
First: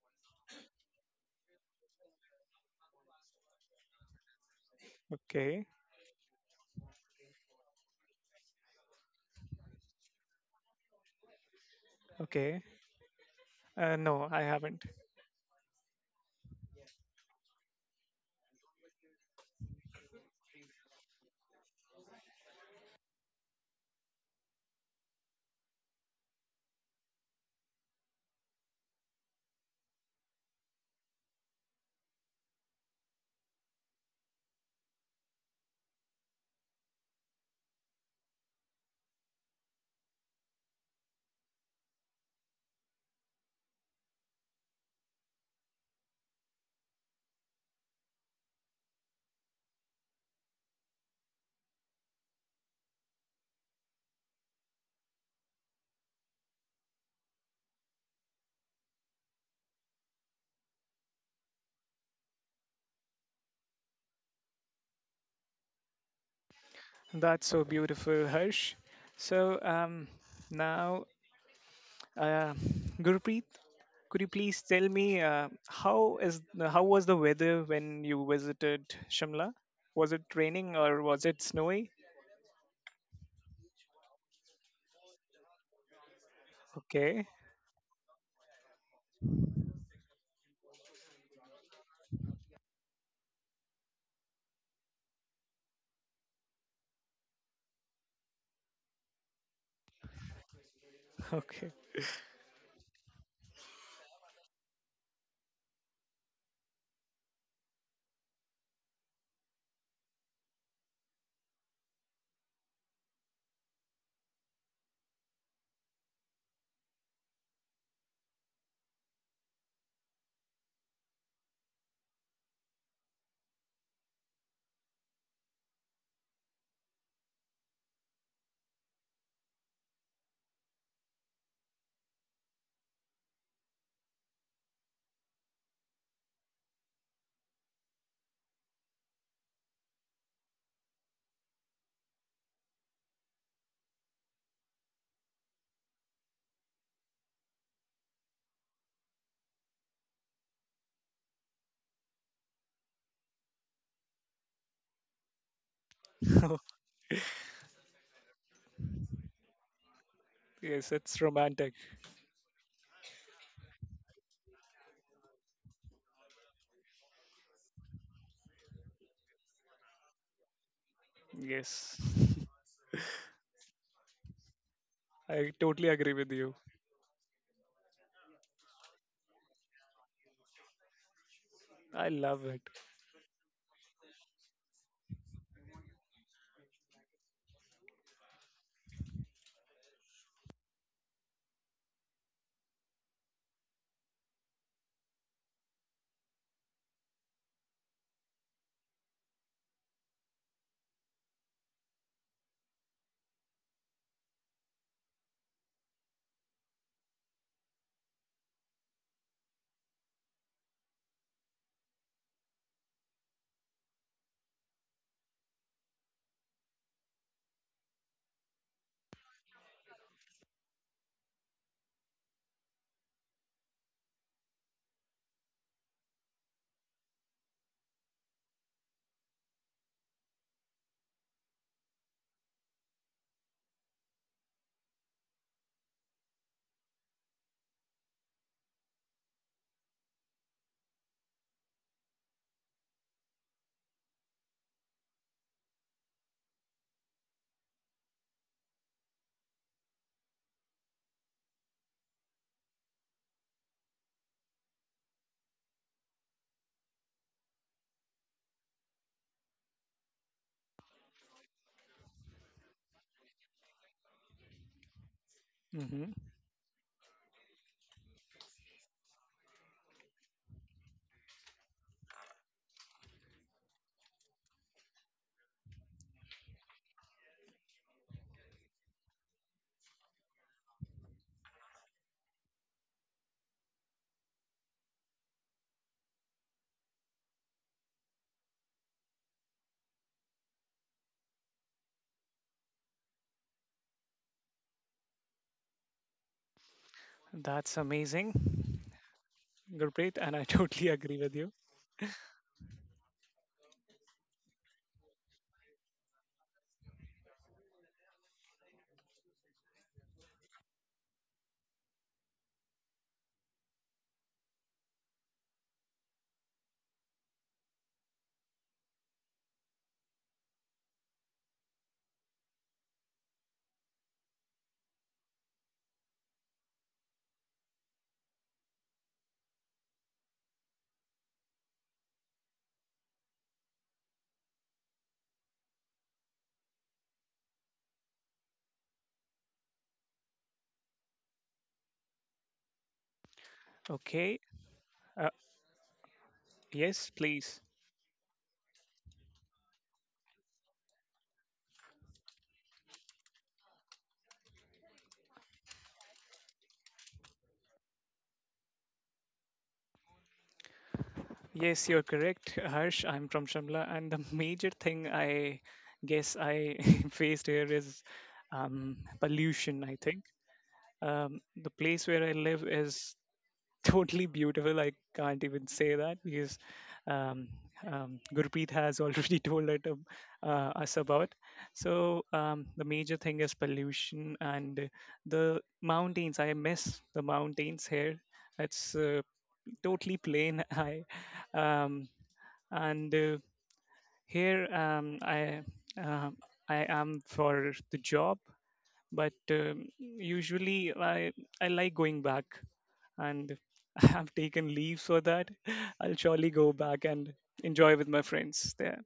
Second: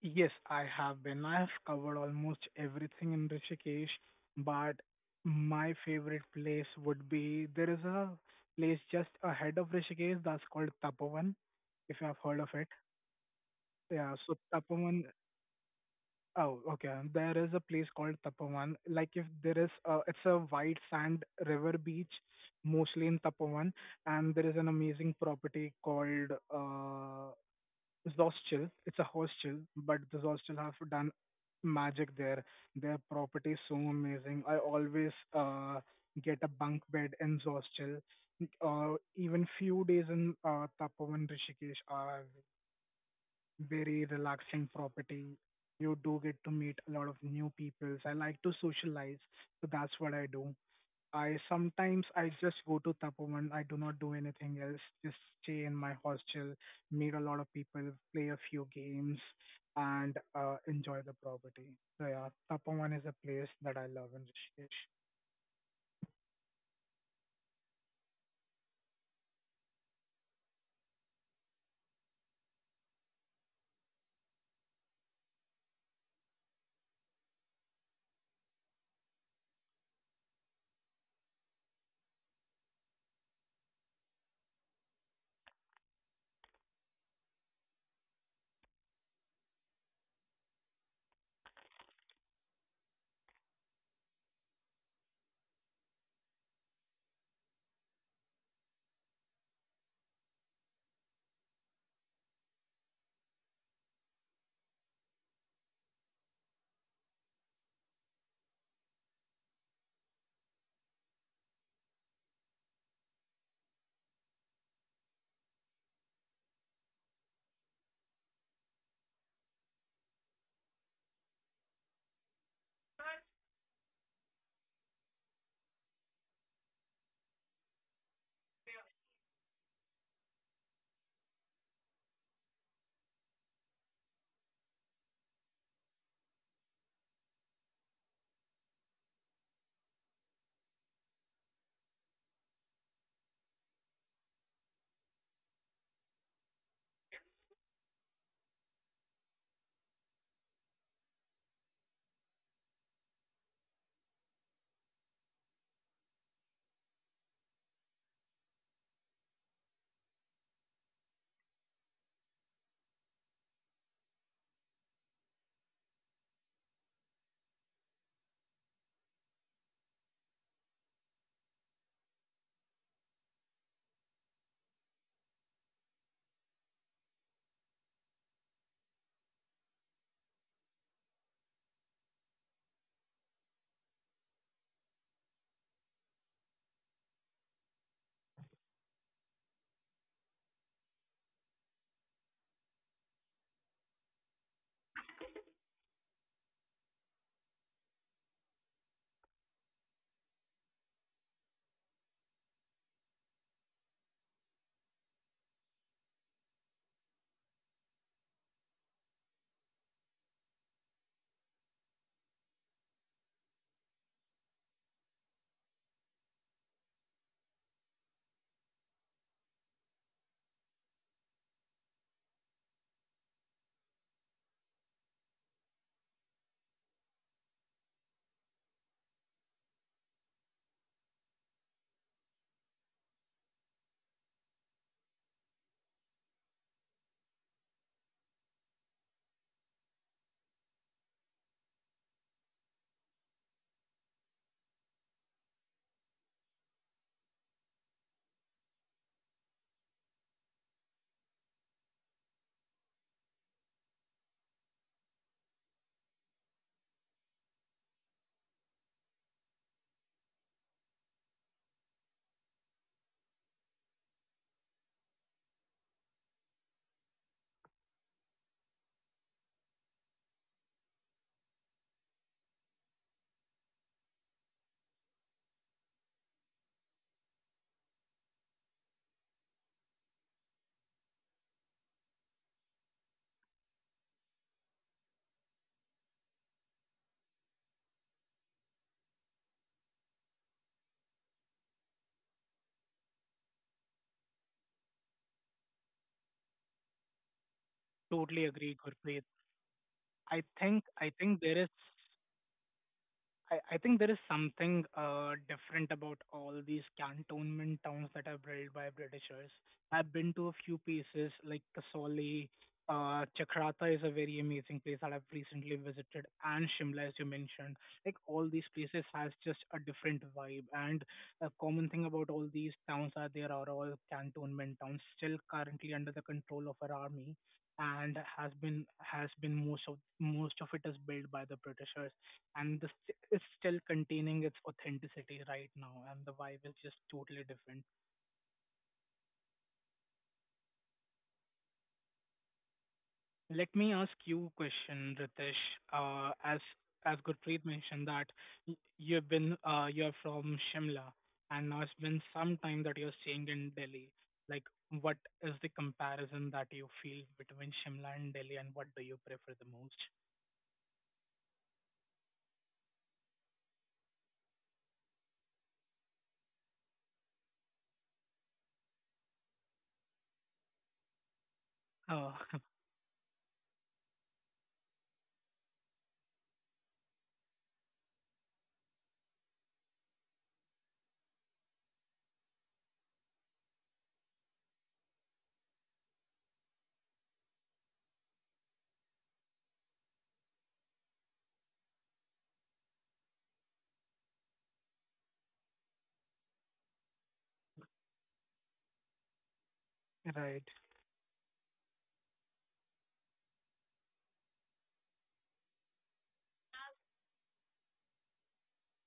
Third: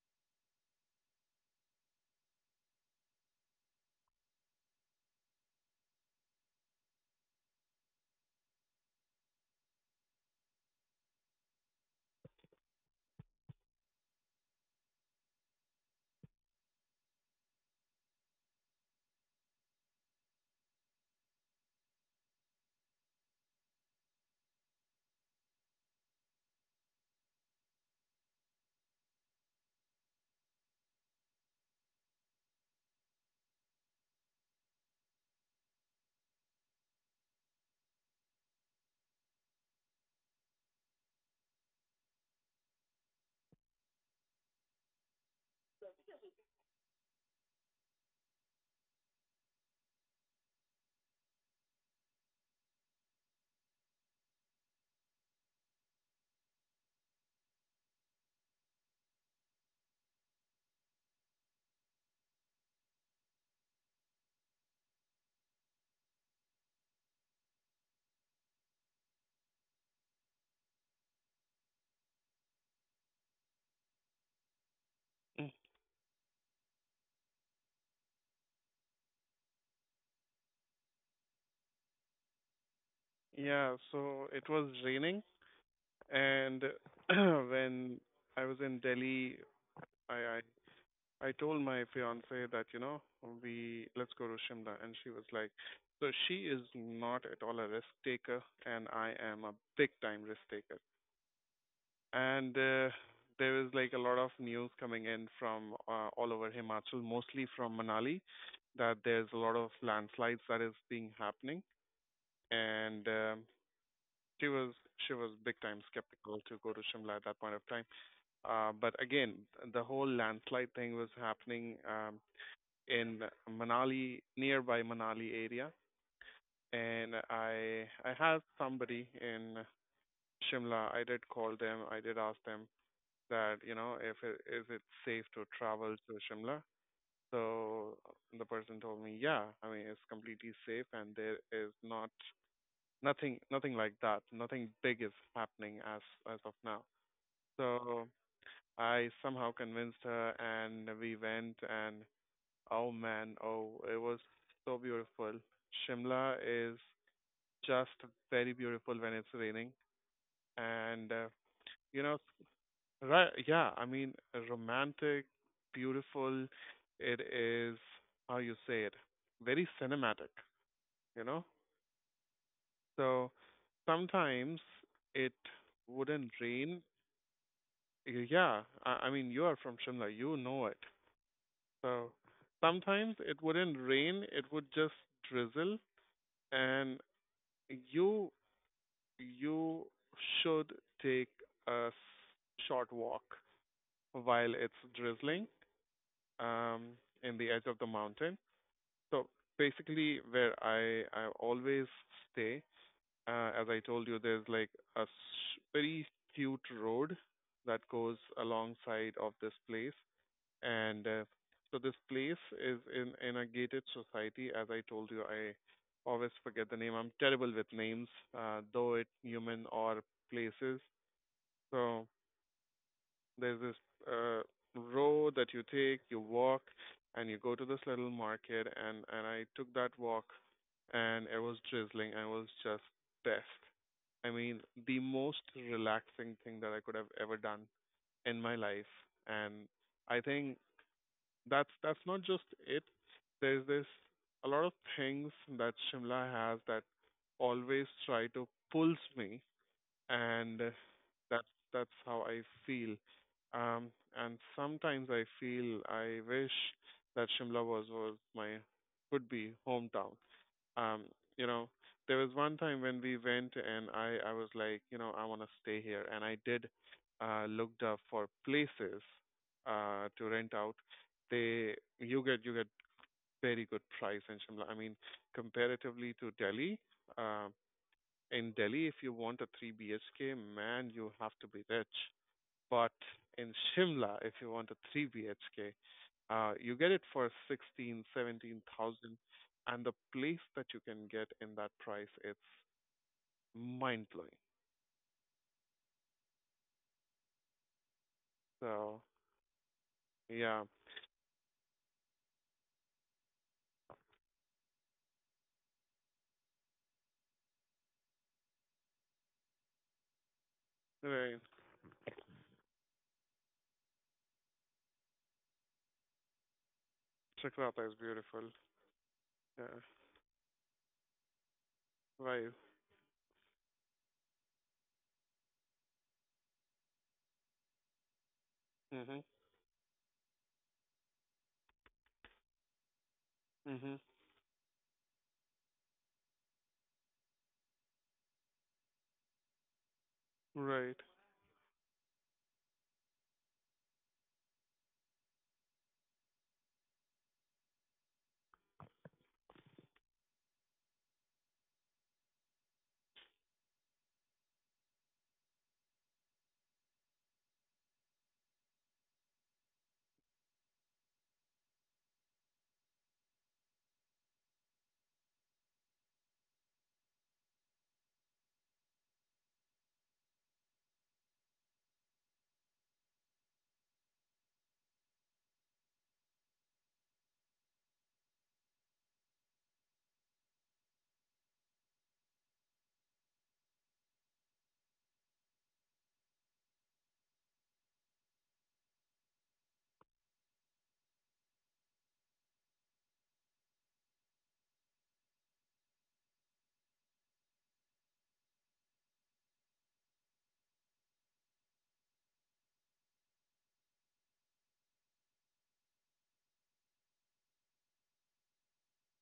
C: Yes, I have been. I have covered almost everything in Rishikesh, but
A: Okay,
C: my favorite place would be there is a place just ahead of Rishikesh that's called Tapovan, if you have heard of
A: okay.
C: it. Yeah,
A: No,
C: so
A: I haven't.
C: Tapovan. Oh, okay. There is a place called Tapovan. Like if there is, a, it's a white sand river beach, mostly in Tapovan, and there is an amazing property called Zostel. It's a hostel, but the Zostel have done magic there. Their property is so amazing. I always get a bunk bed in Zostel. Even few days in Tapovan Rishikesh are very relaxing property. You do get to meet a lot of new people. I like to socialize, so that's what I do. I sometimes I just go to Tapovan. I do not do anything else. Just stay in my hostel, meet a lot of people, play a few games, and enjoy the property. So yeah, Tapovan is a place that I love in Rishikesh.
A: That's so beautiful, Harsh. So now, uh, Gurpreet, could you please tell me
B: Mm.
A: how was the weather when you visited Shimla? Was it raining or was it snowy?
B: Yeah, so it was raining and
A: Okay,
B: *clears throat* when I was in Delhi, I I I told my fiance that, you know, we let's go to Shimla and she was like, so she is not at all a risk taker and I am a big time risk taker.
A: *laughs* okay,
B: And there was like a lot of news coming in from all over Himachal, mostly from Manali, that there's a lot of landslides that is being happening, and she was she was big time skeptical to go to Shimla at that point of time. But again, the whole landslide thing was happening in Manali, nearby Manali area, and I had somebody in Shimla. I did call them. I did ask them that, you know, if it, is it safe to travel to Shimla. So the person told me, yeah, I mean it's completely safe and there is not nothing like that. Nothing big is happening as of now. So I somehow convinced her and we went and oh man, oh it was so beautiful. Shimla
A: *laughs*
B: is just very beautiful when it's raining
A: yes, it's
B: and
A: romantic.
B: you know. Right, yeah, I mean, romantic, beautiful. It is, how you say it, very cinematic, you know?
A: Yes, *laughs*
B: So sometimes it
A: I totally agree with
B: wouldn't
A: you.
B: rain. Yeah, I mean, you are from Shimla, you know it.
A: I
B: So
A: love it.
B: sometimes it wouldn't rain, it would just drizzle, and you you should take a s- short walk while it's drizzling um, in the edge of the mountain. So basically, where I always stay, as I told you, there's like very cute road that goes alongside of this place, and so this place is in a gated society. As I told you, I always forget the name. I'm terrible with names, though it human or places. So there's this uh, road that you take, you walk, and you go to this little market. And I took that walk, and it was drizzling. I was just best. I mean, the most relaxing thing that I could have ever done in my life. And I think that's not just it. There's this a lot of things that Shimla has that always try to pulls me and that's that's how I feel. Um, and sometimes I feel I wish that Shimla was my could be hometown. Um, you know, there was one time when we went and I was like, you know, I want to stay here, and
A: Hmm.
B: I did looked up for places to rent out. They You get very good price in Shimla. I mean, comparatively to Delhi, uh, in Delhi, if you want a 3 BHK, man, you have to be rich. But in Shimla, if you want a 3 BHK, you get it for 16, 17,000, and the place that you can get in that price, it's mind blowing.
A: That's
C: Totally agree,
A: amazing,
B: So
C: Gurpreet.
A: Gurpreet, and I *laughs*
C: I
B: yeah,
C: think
A: totally
C: I
A: agree with
C: think
A: you.
C: there is. I think there is something different about all these cantonment towns that are built by Britishers. I've been to a few
B: right.
C: places like Kasauli, Chakrata is a very amazing place that I've recently visited, and Shimla, as you
B: Chakrata
C: mentioned.
B: is
C: Like
B: beautiful.
C: all these places has
B: Yeah,
C: just a different vibe. And a common thing about
B: right.
C: all these towns are they are all cantonment towns, still currently under the control of our army, and has been
B: Mhm.
C: has been most of it is built by the Britishers, and this is still
B: Mhm.
C: containing its authenticity right now, and the vibe is just totally different.
B: Right.
C: Let me ask
A: Okay.
C: you a question,
A: Uh,
C: Ritesh. Uh, as
A: yes,
C: as
A: please.
C: Gurpreet mentioned that you've been you're from Shimla, and now it's been some time that you're staying in Delhi. Like, what is the comparison that you feel between Shimla and Delhi, and what do you prefer the most?
A: Yes, you're correct, Harsh. I'm from Shimla, and the major thing I guess I *laughs* faced here is pollution. I think um, the place where I
C: Oh,
A: live is totally beautiful. I can't even say that because um, Gurpreet has already *laughs* told it, us about. So the major thing is pollution and the mountains. I miss the mountains here. It's totally plain. *laughs* I um, and here uh, I am for the job but
C: *laughs* right.
A: usually I like going back, and *laughs* I have taken leave so that *laughs* I'll surely go back and enjoy with my friends there.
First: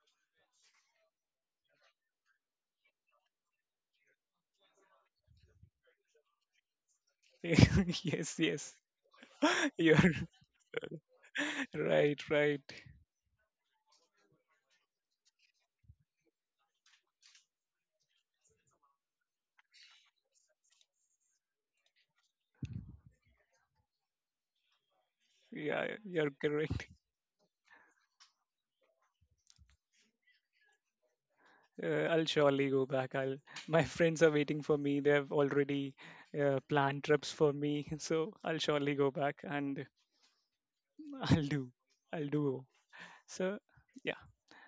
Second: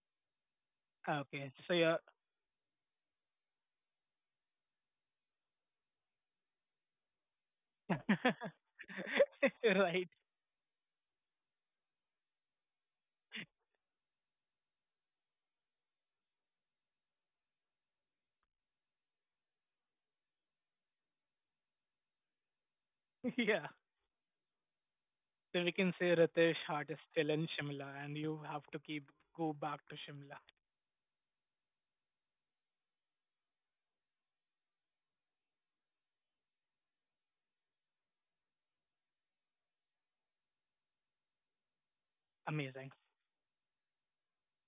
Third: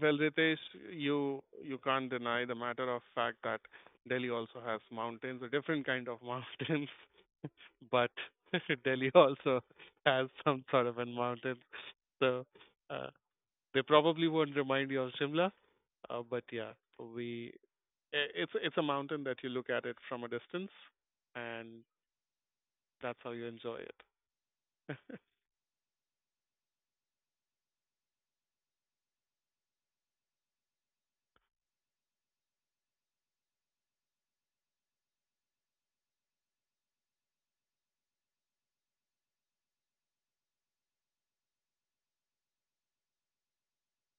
B: Well, Ritesh, you
C: Okay. So you're
B: can't deny the matter of fact that Delhi also has mountains, a different kind of *laughs* mountains.
A: *laughs*
B: But
A: Yes,
C: *laughs*
A: yes,
B: *laughs* Delhi also
A: you're
C: right.
B: has some sort of a mountain,
A: *laughs* right,
B: so
A: right.
B: uh, they probably won't remind you of Shimla. But yeah, we it's a mountain that you look at it from a distance, and
C: Yeah.
B: that's how you enjoy it.
C: So we
A: Yeah,
C: can say
A: you're
C: Ritesh
A: correct.
C: Hart is still in Shimla and you have to keep go back to Shimla.
A: I'll surely go back. I'll. My friends are waiting for me. They have already planned trips for me, *laughs* so I'll surely go back and I'll do. I'll do.
C: Amazing.
A: So, yeah.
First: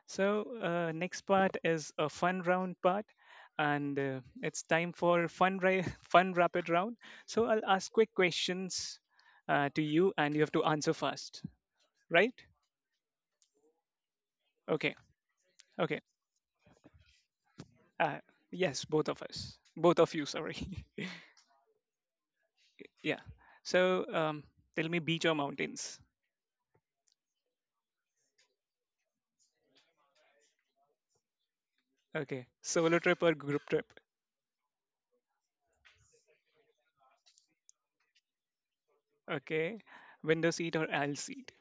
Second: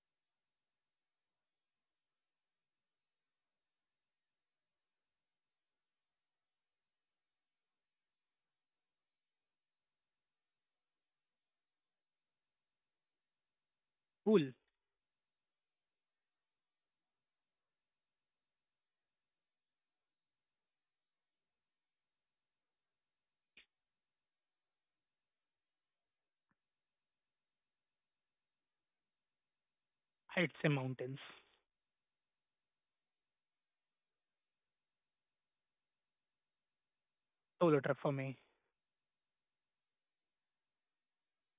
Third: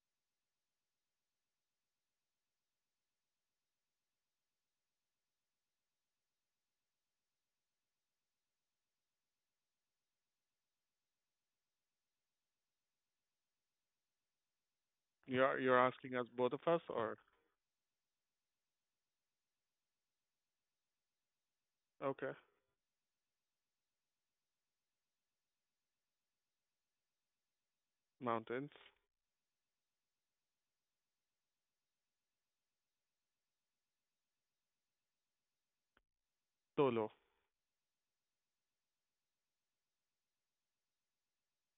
A: So, next part is a fun round part, and it's time for fun *laughs* fun rapid round. So, I'll ask quick questions to you, and you have to answer fast, right?
C: Cool.
A: Okay,
B: *laughs* you're
A: okay.
B: asking us both of us, or
A: Uh, yes, both of us, both of you. Sorry.
B: okay,
A: *laughs* yeah. So, tell me, beach or mountains?
B: mountains,
C: I'd say mountains.
A: Okay. Solo trip or group trip?
B: solo.
C: Solo trip for me.
A: Okay. Window seat or aisle seat?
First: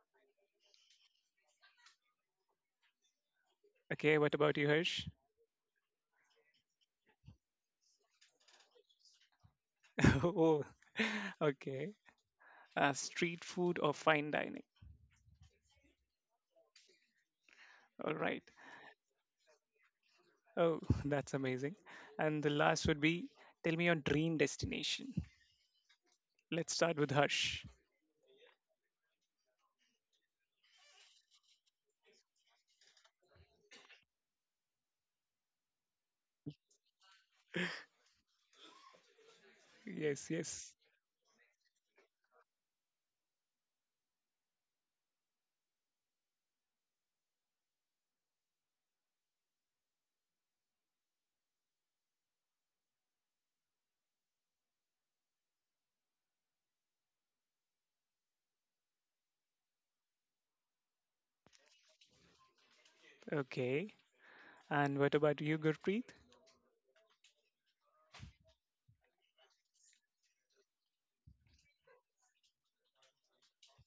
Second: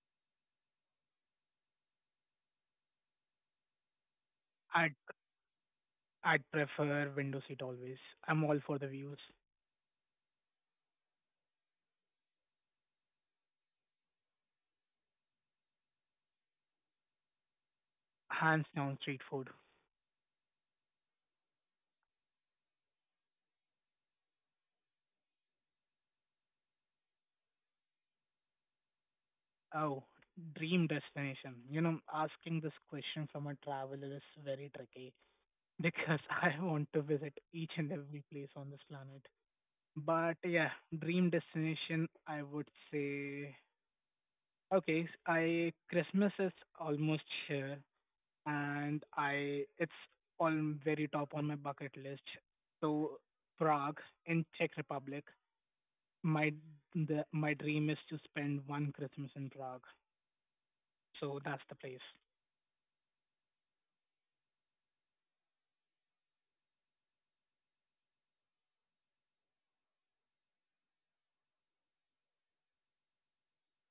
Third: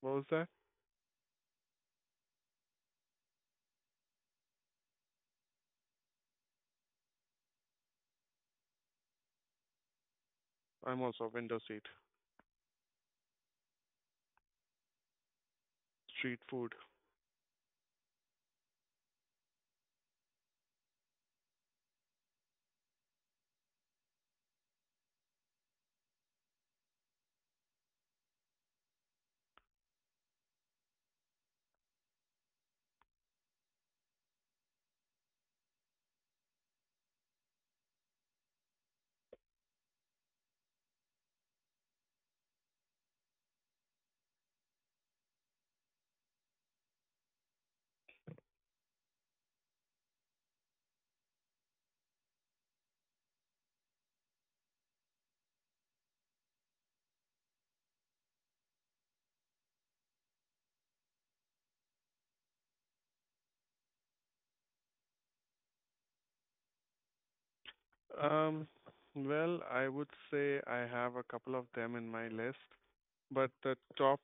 B: What was that?
A: Okay. What about you,
C: I'd
A: Hirsch?
C: I'd prefer window seat always. I'm all for the views.
A: *laughs* oh,
B: I'm also
A: *laughs*
B: window seat.
A: okay. As street food or fine dining.
B: Street food.
A: All right.
C: Hands down street food.
A: Oh, *laughs* that's amazing. And the last would be tell me your dream destination. Let's start with Hush.
C: Oh, dream destination. You know, asking this question from a traveler is very tricky because *laughs* I want to visit each and every place on this planet.
A: Yes,
C: But yeah,
A: yes.
C: dream destination I would say, okay, I Christmas is almost here, and I it's all very top on my bucket list. So Prague in Czech Republic, my the my dream is to spend one Christmas in Prague. So that's the place.
A: Okay. And what about you, Gurpreet?
B: Um, well, I would say I have a couple of them in my list, but the top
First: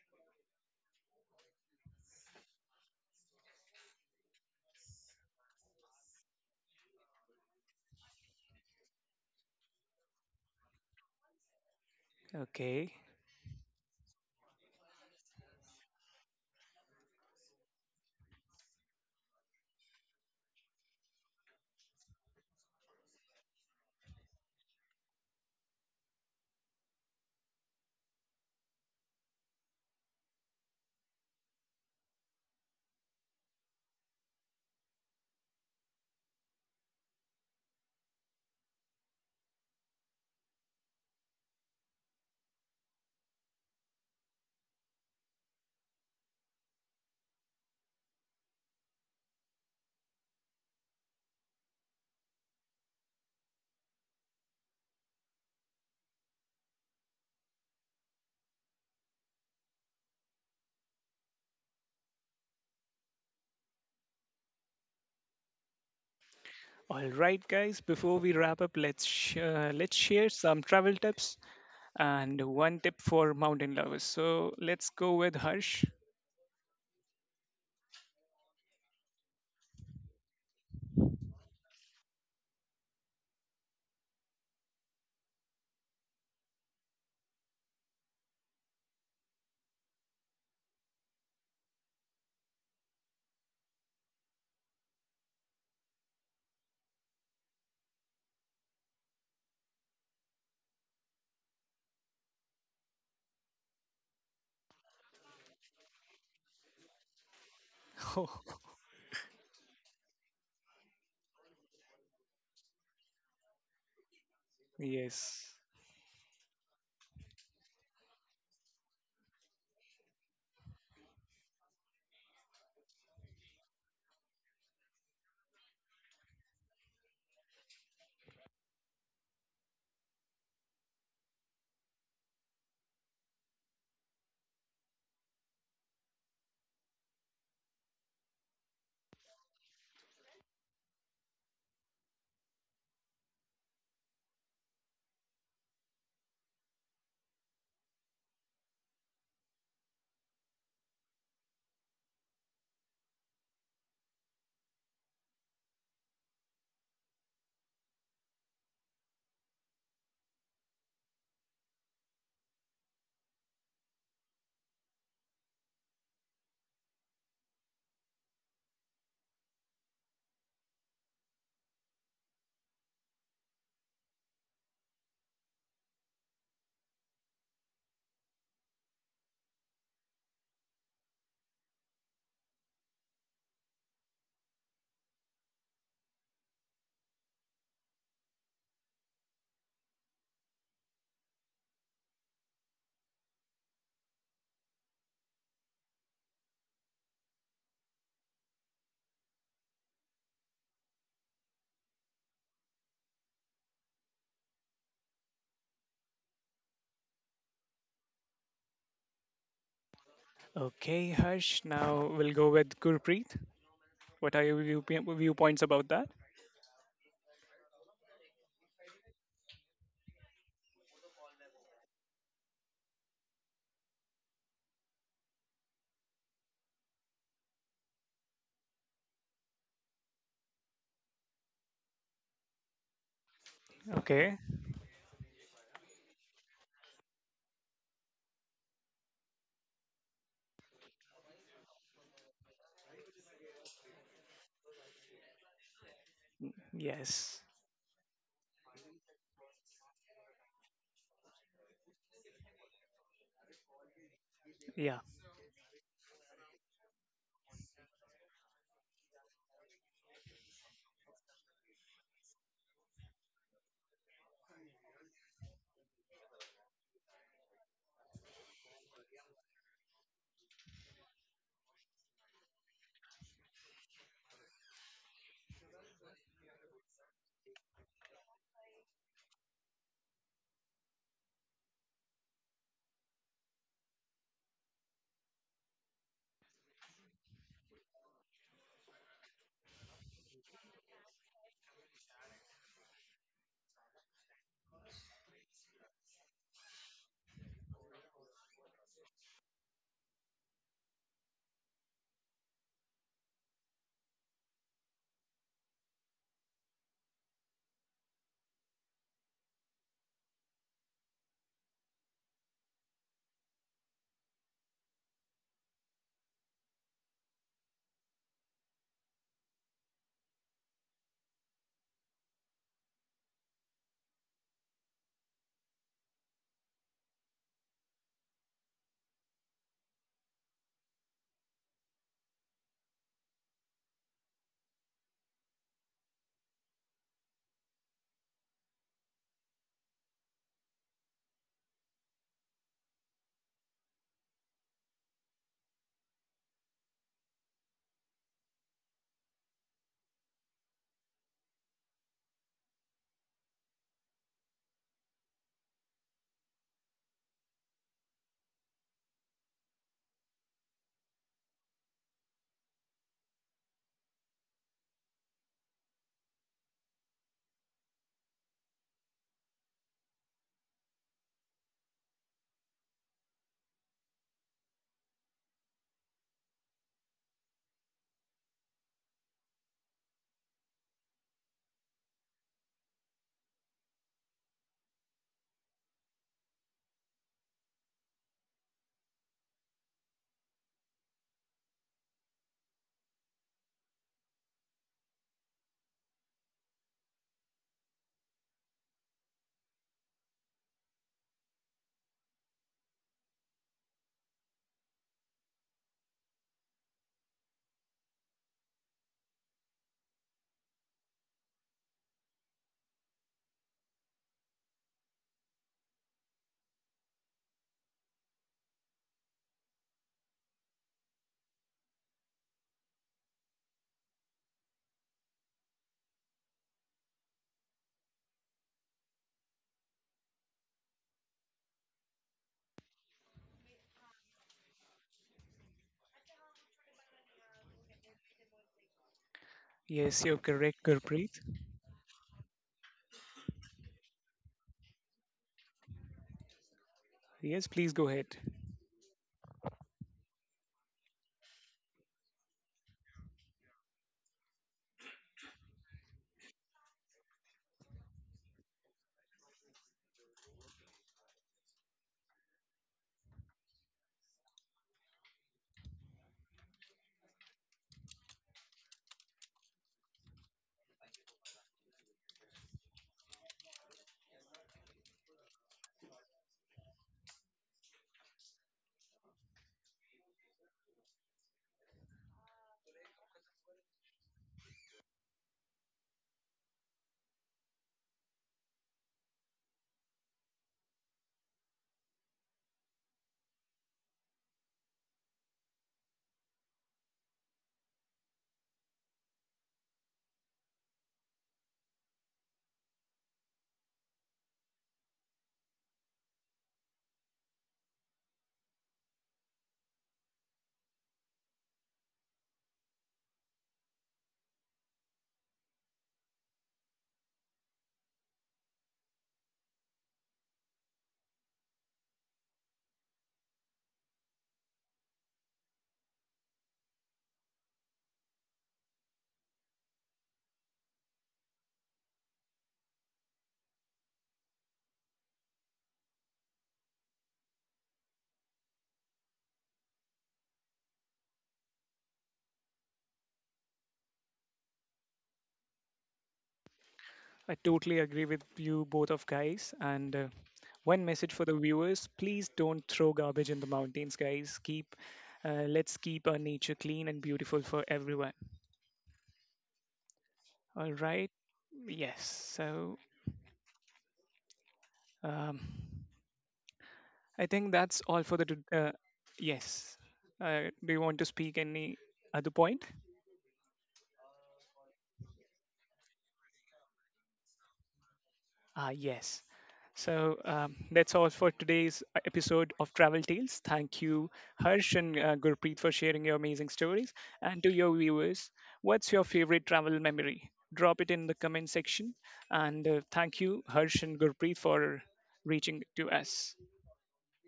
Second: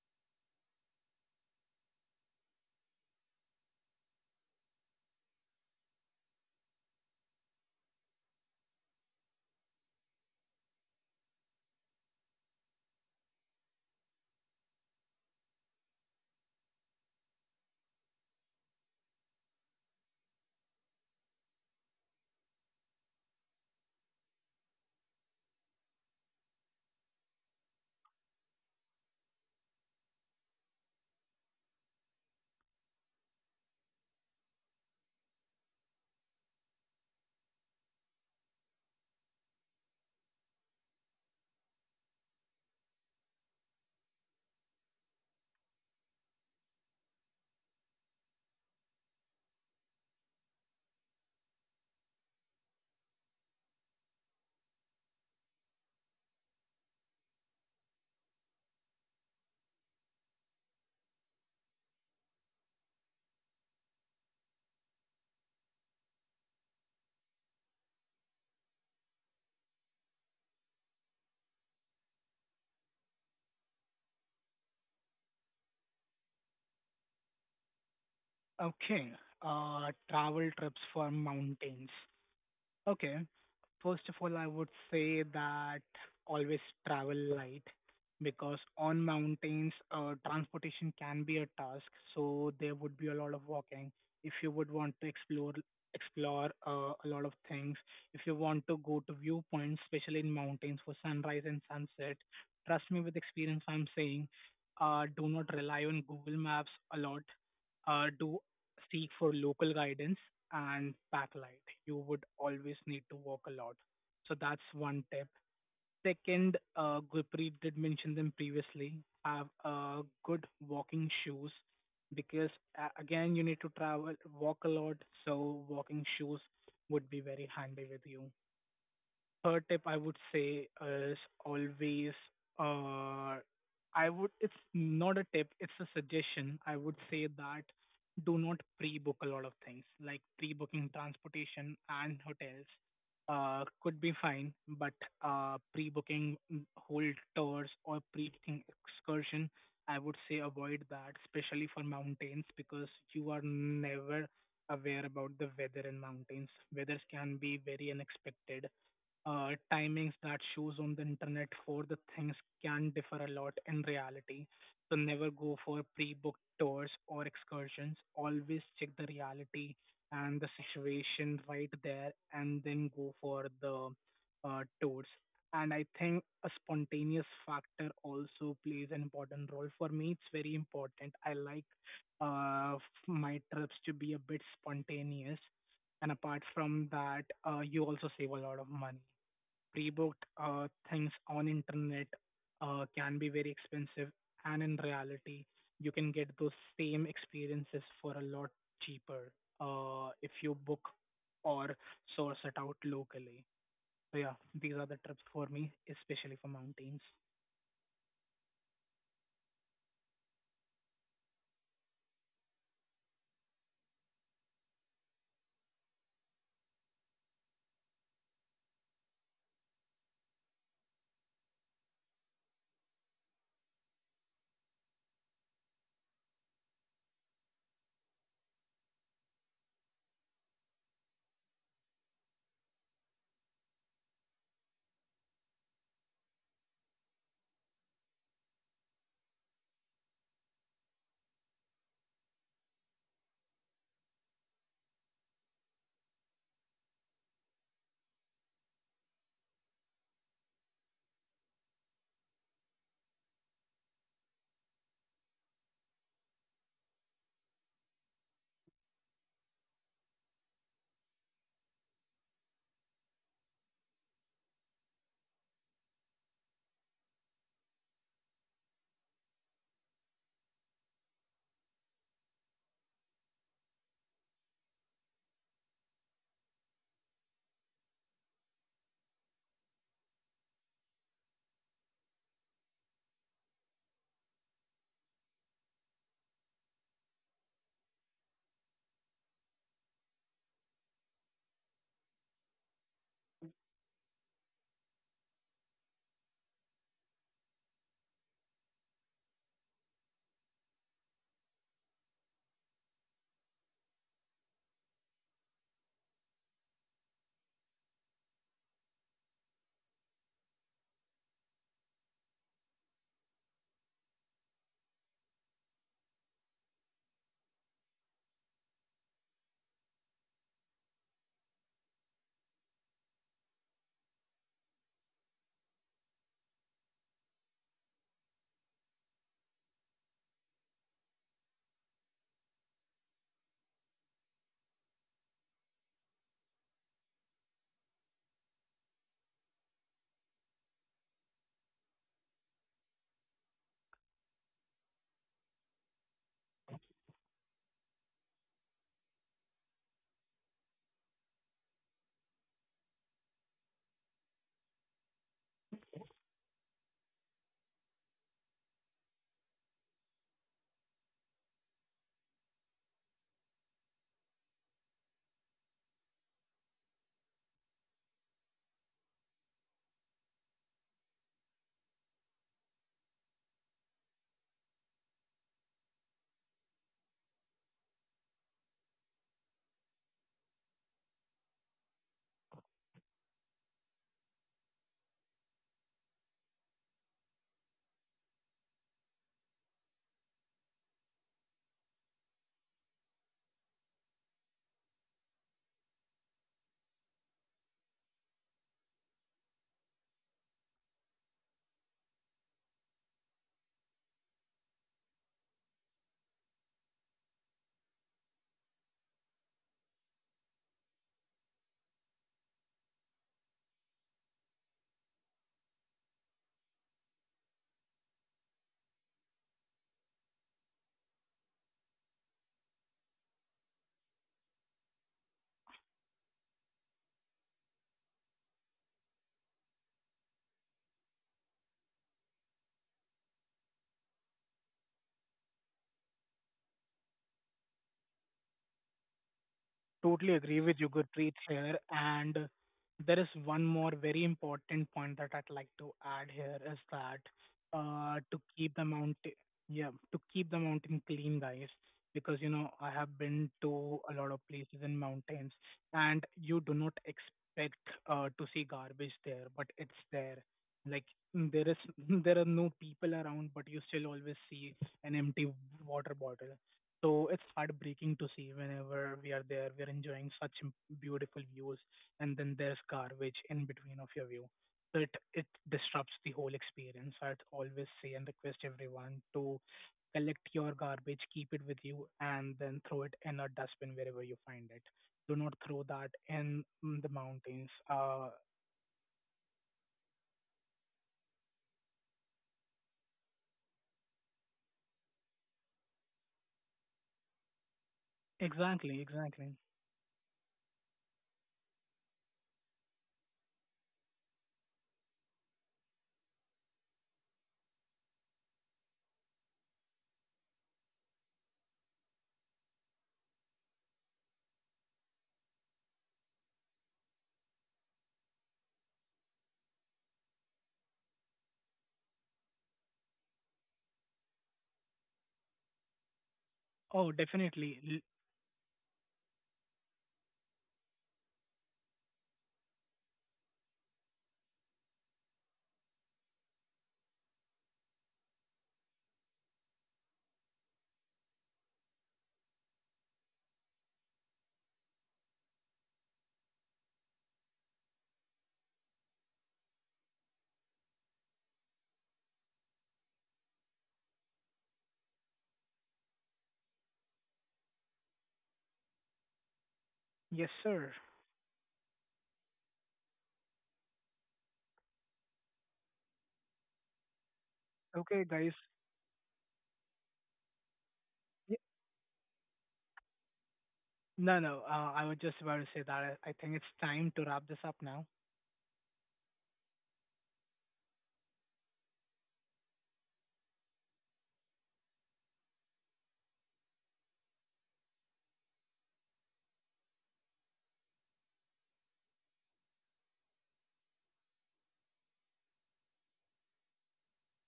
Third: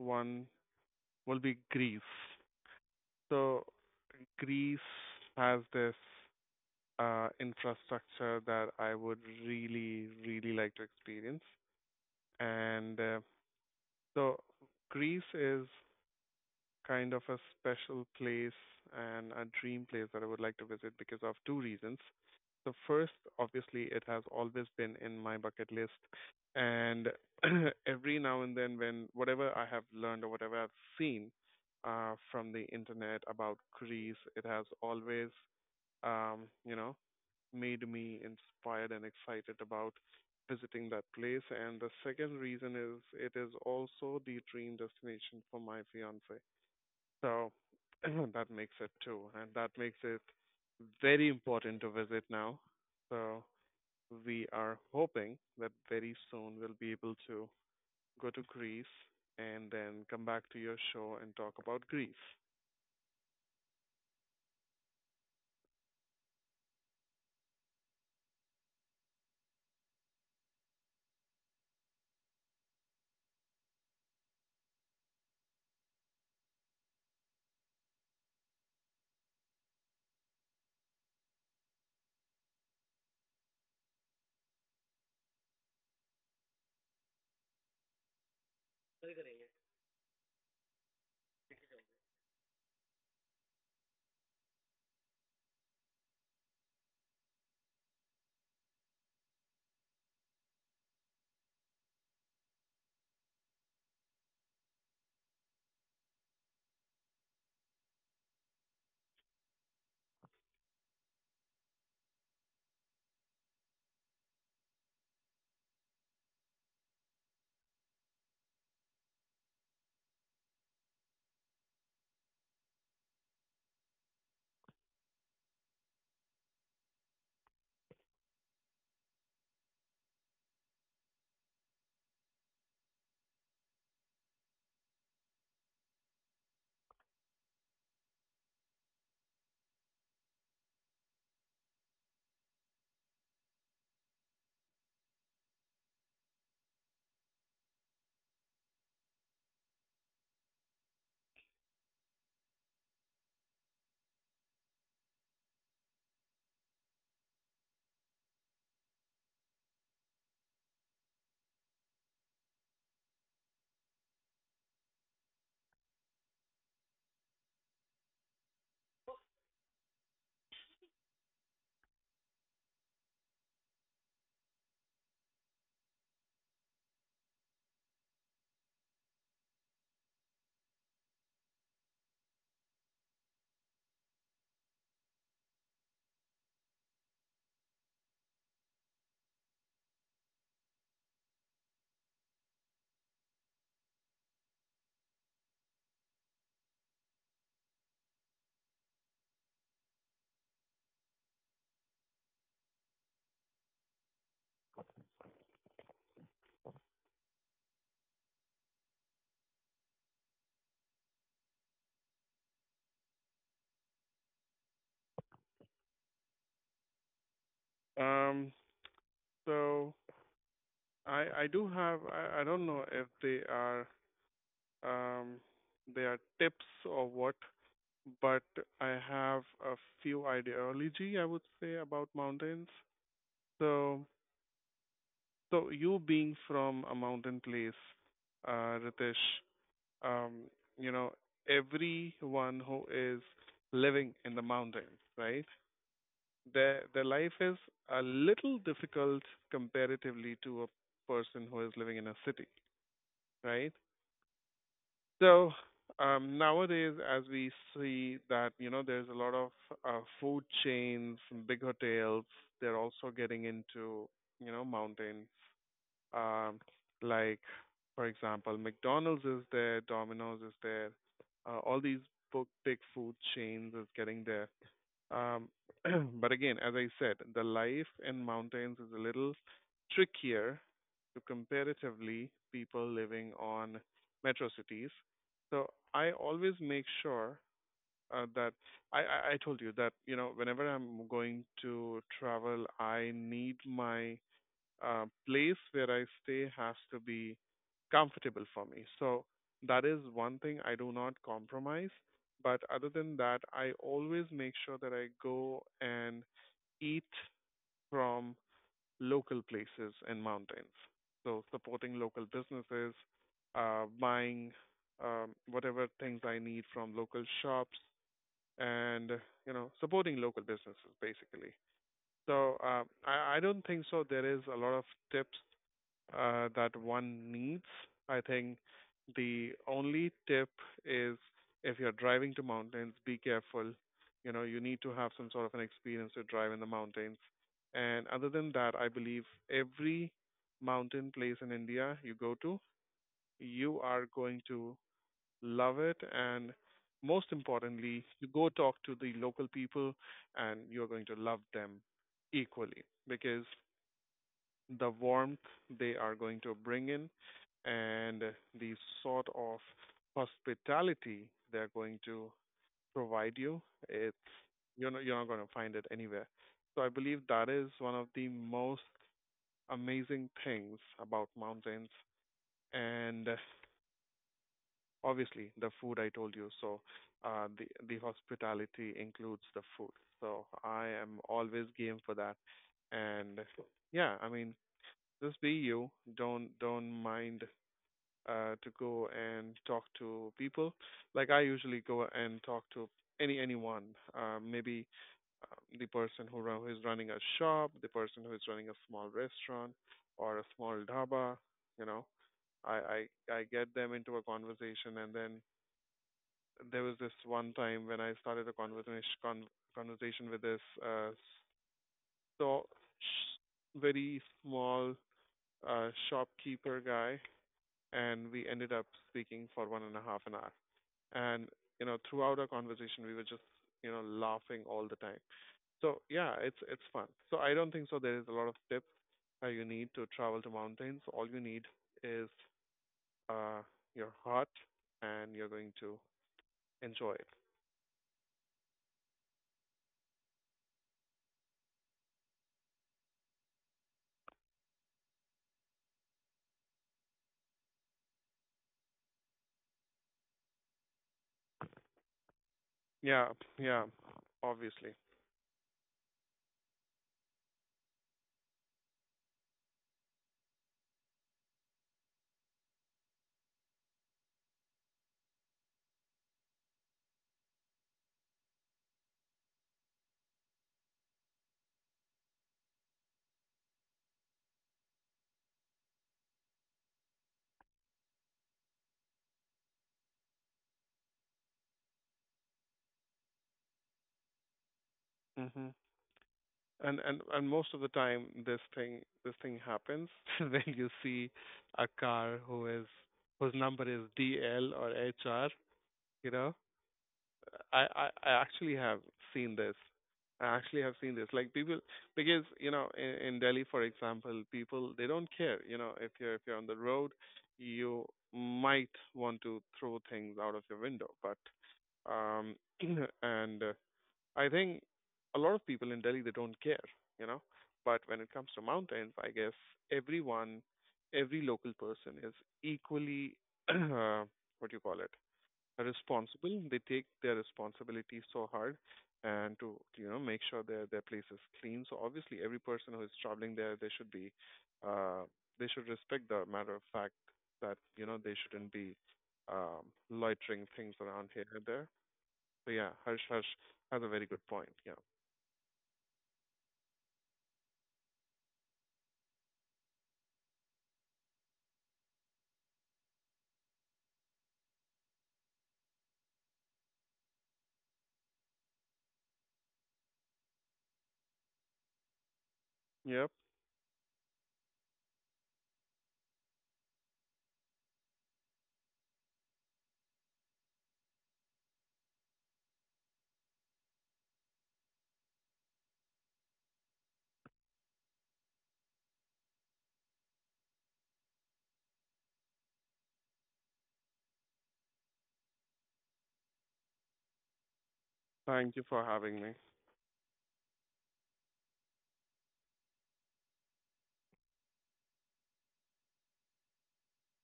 B: one will be Greece. So Greece has this infrastructure that I would really, really like to experience.
A: Okay.
B: And so Greece is kind of a special place and a dream place that I would like to visit because of two reasons. The first, obviously, it has always been in my bucket list. And *clears throat* every now and then, when whatever I have learned or whatever I've seen from the internet about Greece, it has always, you know, made me inspired and excited about visiting that place. And the second reason is it is also the dream destination for my fiance, so *clears throat* that makes it two, and that makes it very important to visit now. So we are hoping that very soon we'll be able to go to Greece and then come back to your show and talk about Greece.
A: All right, guys. Before we wrap up, let's share some travel tips and one tip for mountain lovers. So let's go with Harsh.
C: Okay, travel trips for mountains. Okay. First of all, I would say that always travel light because on mountains, transportation can be a task, so there would be a lot of walking. If you would want to explore a lot of things, if you want to go to viewpoints, especially in mountains for sunrise and sunset, trust me with experience, I'm saying, do not rely on Google Maps a lot.
A: *laughs* Oh,
C: Do seek for local guidance and backlight. You would always need to walk a lot. So that's one tip.
A: yes.
C: Second, Gurpreet did mention them previously. Have good walking shoes because again you need to travel, walk a lot. So walking shoes would be very handy with you. Third tip I would say is always, uh I would, it's not a tip, it's a suggestion. I would say that do not pre-book a lot of things like pre-booking transportation and hotels could be fine, but pre-booking whole tours or pre-booking excursion I would say avoid that, especially for mountains, because you are never aware about the weather in mountains. Weathers can be very unexpected. Timings that shows on the internet for the things can differ a lot in reality. So never go for pre-booked tours or excursions. Always check the reality and the situation right there, and then go for the tours. And I think a spontaneous factor also plays an important role for me. It's very important. I like uh, f- my trips to be a bit spontaneous, and apart from that you also save a lot of money. Pre-booked things on internet can be very expensive, and in reality you can get those same experiences for a lot cheaper if you book or source it out locally. So yeah, these are the trips for me, especially for mountains.
A: Okay, Harsh. Now we'll go with Gurpreet. What are your viewpoints about that?
B: Um, so I do have I don't know if they are um they are tips or what, but I have a few ideology I would say about mountains. So
A: Okay.
B: so you being from a mountain place, Ritesh, um, you know, everyone who is living in the mountains, right? Their
A: Yes.
B: life is a little difficult comparatively to a person who is living in a city, right?
A: Yeah.
B: So nowadays, as we see that you know, there's a lot of food chains, big hotels. They're also getting into mountains, um, like for example, McDonald's is there, Domino's is there, all these big food chains is getting there. Um, *clears throat* but again, as I said, the life in mountains is a little trickier to comparatively people living on metro cities. So I always make sure that I, I I told you that whenever I'm going to travel, I need my place where I stay has to be comfortable for me. So that is one thing I do not compromise. But other than that, I always make sure that I go and eat from local places and mountains. So supporting local businesses, buying whatever things I need from local shops, and supporting local businesses basically. So I don't think so. There is a lot of tips that one needs. I think the only tip is if you're driving to mountains, be careful. You know, you need to have some sort of an experience to drive in the mountains. And other than that, I believe every mountain place in India you go to, you are going to love it. And most importantly, you go talk to the local people and you're going to love them equally because the warmth they are going to bring in and the sort of hospitality they're going to provide you, it's you're not going to find it anywhere. So I believe that is one of the most amazing things about mountains. And obviously the food, I told you. So the hospitality includes the food, so I am always game for that. And yeah, I mean, just be you, don't mind to go and talk to people. Like I usually go and talk to anyone, maybe the who is running a shop, the person who is running a small restaurant or a small dhaba, you know. i I get them into a conversation. And then there was this one time when I started a conversation with this so very small, shopkeeper guy, and we ended up speaking for one and a half an hour. And you know, throughout our conversation, we were just laughing all the time. So yeah, it's fun. So I don't think so. There is a lot of tips you need to travel to mountains. All you need is uh, your heart, and you're going to enjoy it.
A: Yes,
C: Totally
A: you're
C: agree with
A: correct,
C: you, Gurpreet,
A: Gurpreet.
C: here. And there is one more very important point that I'd like to add here is that
A: Yes, please go ahead.
C: to keep the mountain, yeah, to keep the mountain clean, guys. Because you know I have been
B: Yeah,
C: to a
B: yeah,
C: lot of places in
B: obviously.
C: mountains, and you do not expect to see garbage there, but it's there. Like, there is, *laughs* there are no people around, but you still always see an empty water bottle. So it's heartbreaking to see whenever we are there, we are enjoying such beautiful views, and then there's garbage in between of your view. So it disrupts the whole experience. I'd always say and request everyone to collect your garbage, keep it with you, and then throw it in a dustbin wherever you find it. Do not
B: Hmm.
C: throw that in
B: And
C: the
B: and and
C: mountains.
B: most of the time, this thing happens *laughs* when you see a car whose number is DL or HR, you know. I actually
C: Exactly,
B: have
C: exactly.
B: seen this. I actually have seen this. Like people, because you know, in Delhi for example, people, they don't care, you know. If you're on the road, you might want to throw things out of your window. But um *clears throat* and I think a lot of people in Delhi, they don't care, you know. But when it comes to mountains, I guess everyone, every local person is equally *clears throat* uh, what do you call it, responsible. They take
C: Oh,
B: their
C: definitely. L-
B: responsibilities so hard and to make sure their place is clean. So obviously, every person who is traveling there, they should be uh, they should respect the matter of fact that you know they shouldn't be loitering things around here and there. So yeah, Harsh has a very good point. Yeah.
A: I totally agree with you both of guys. And one message for the viewers: please don't throw garbage in the mountains, guys. Keep, let's keep our nature clean and beautiful for everyone.
C: Yes,
A: All
C: sir.
A: right. Yes. So
B: Yep.
A: um, I think that's all
C: Okay,
A: for
C: guys.
A: yes. Do you want to speak any other point?
C: No, no. I was just about to say that I think it's time to wrap this up now.
A: Ah, yes. So that's all for today's episode of Travel Tales. Thank you, Harsh and Gurpreet, for sharing your amazing stories. And to your viewers,
B: Thank you for
A: what's your
B: having me.
A: favorite travel memory? Drop it in the comment section. And thank you, Harsh and Gurpreet, for reaching to us.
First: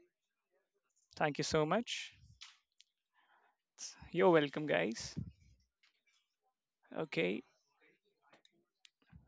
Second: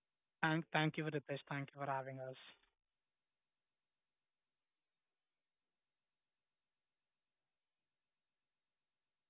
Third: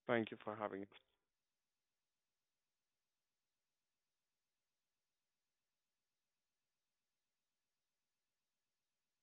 B: Thank you for having
C: Thank you,
B: us.
A: Thank
C: Ritesh.
A: you so
C: Thank you for
A: much.
C: having us.
A: You're welcome, guys. Okay,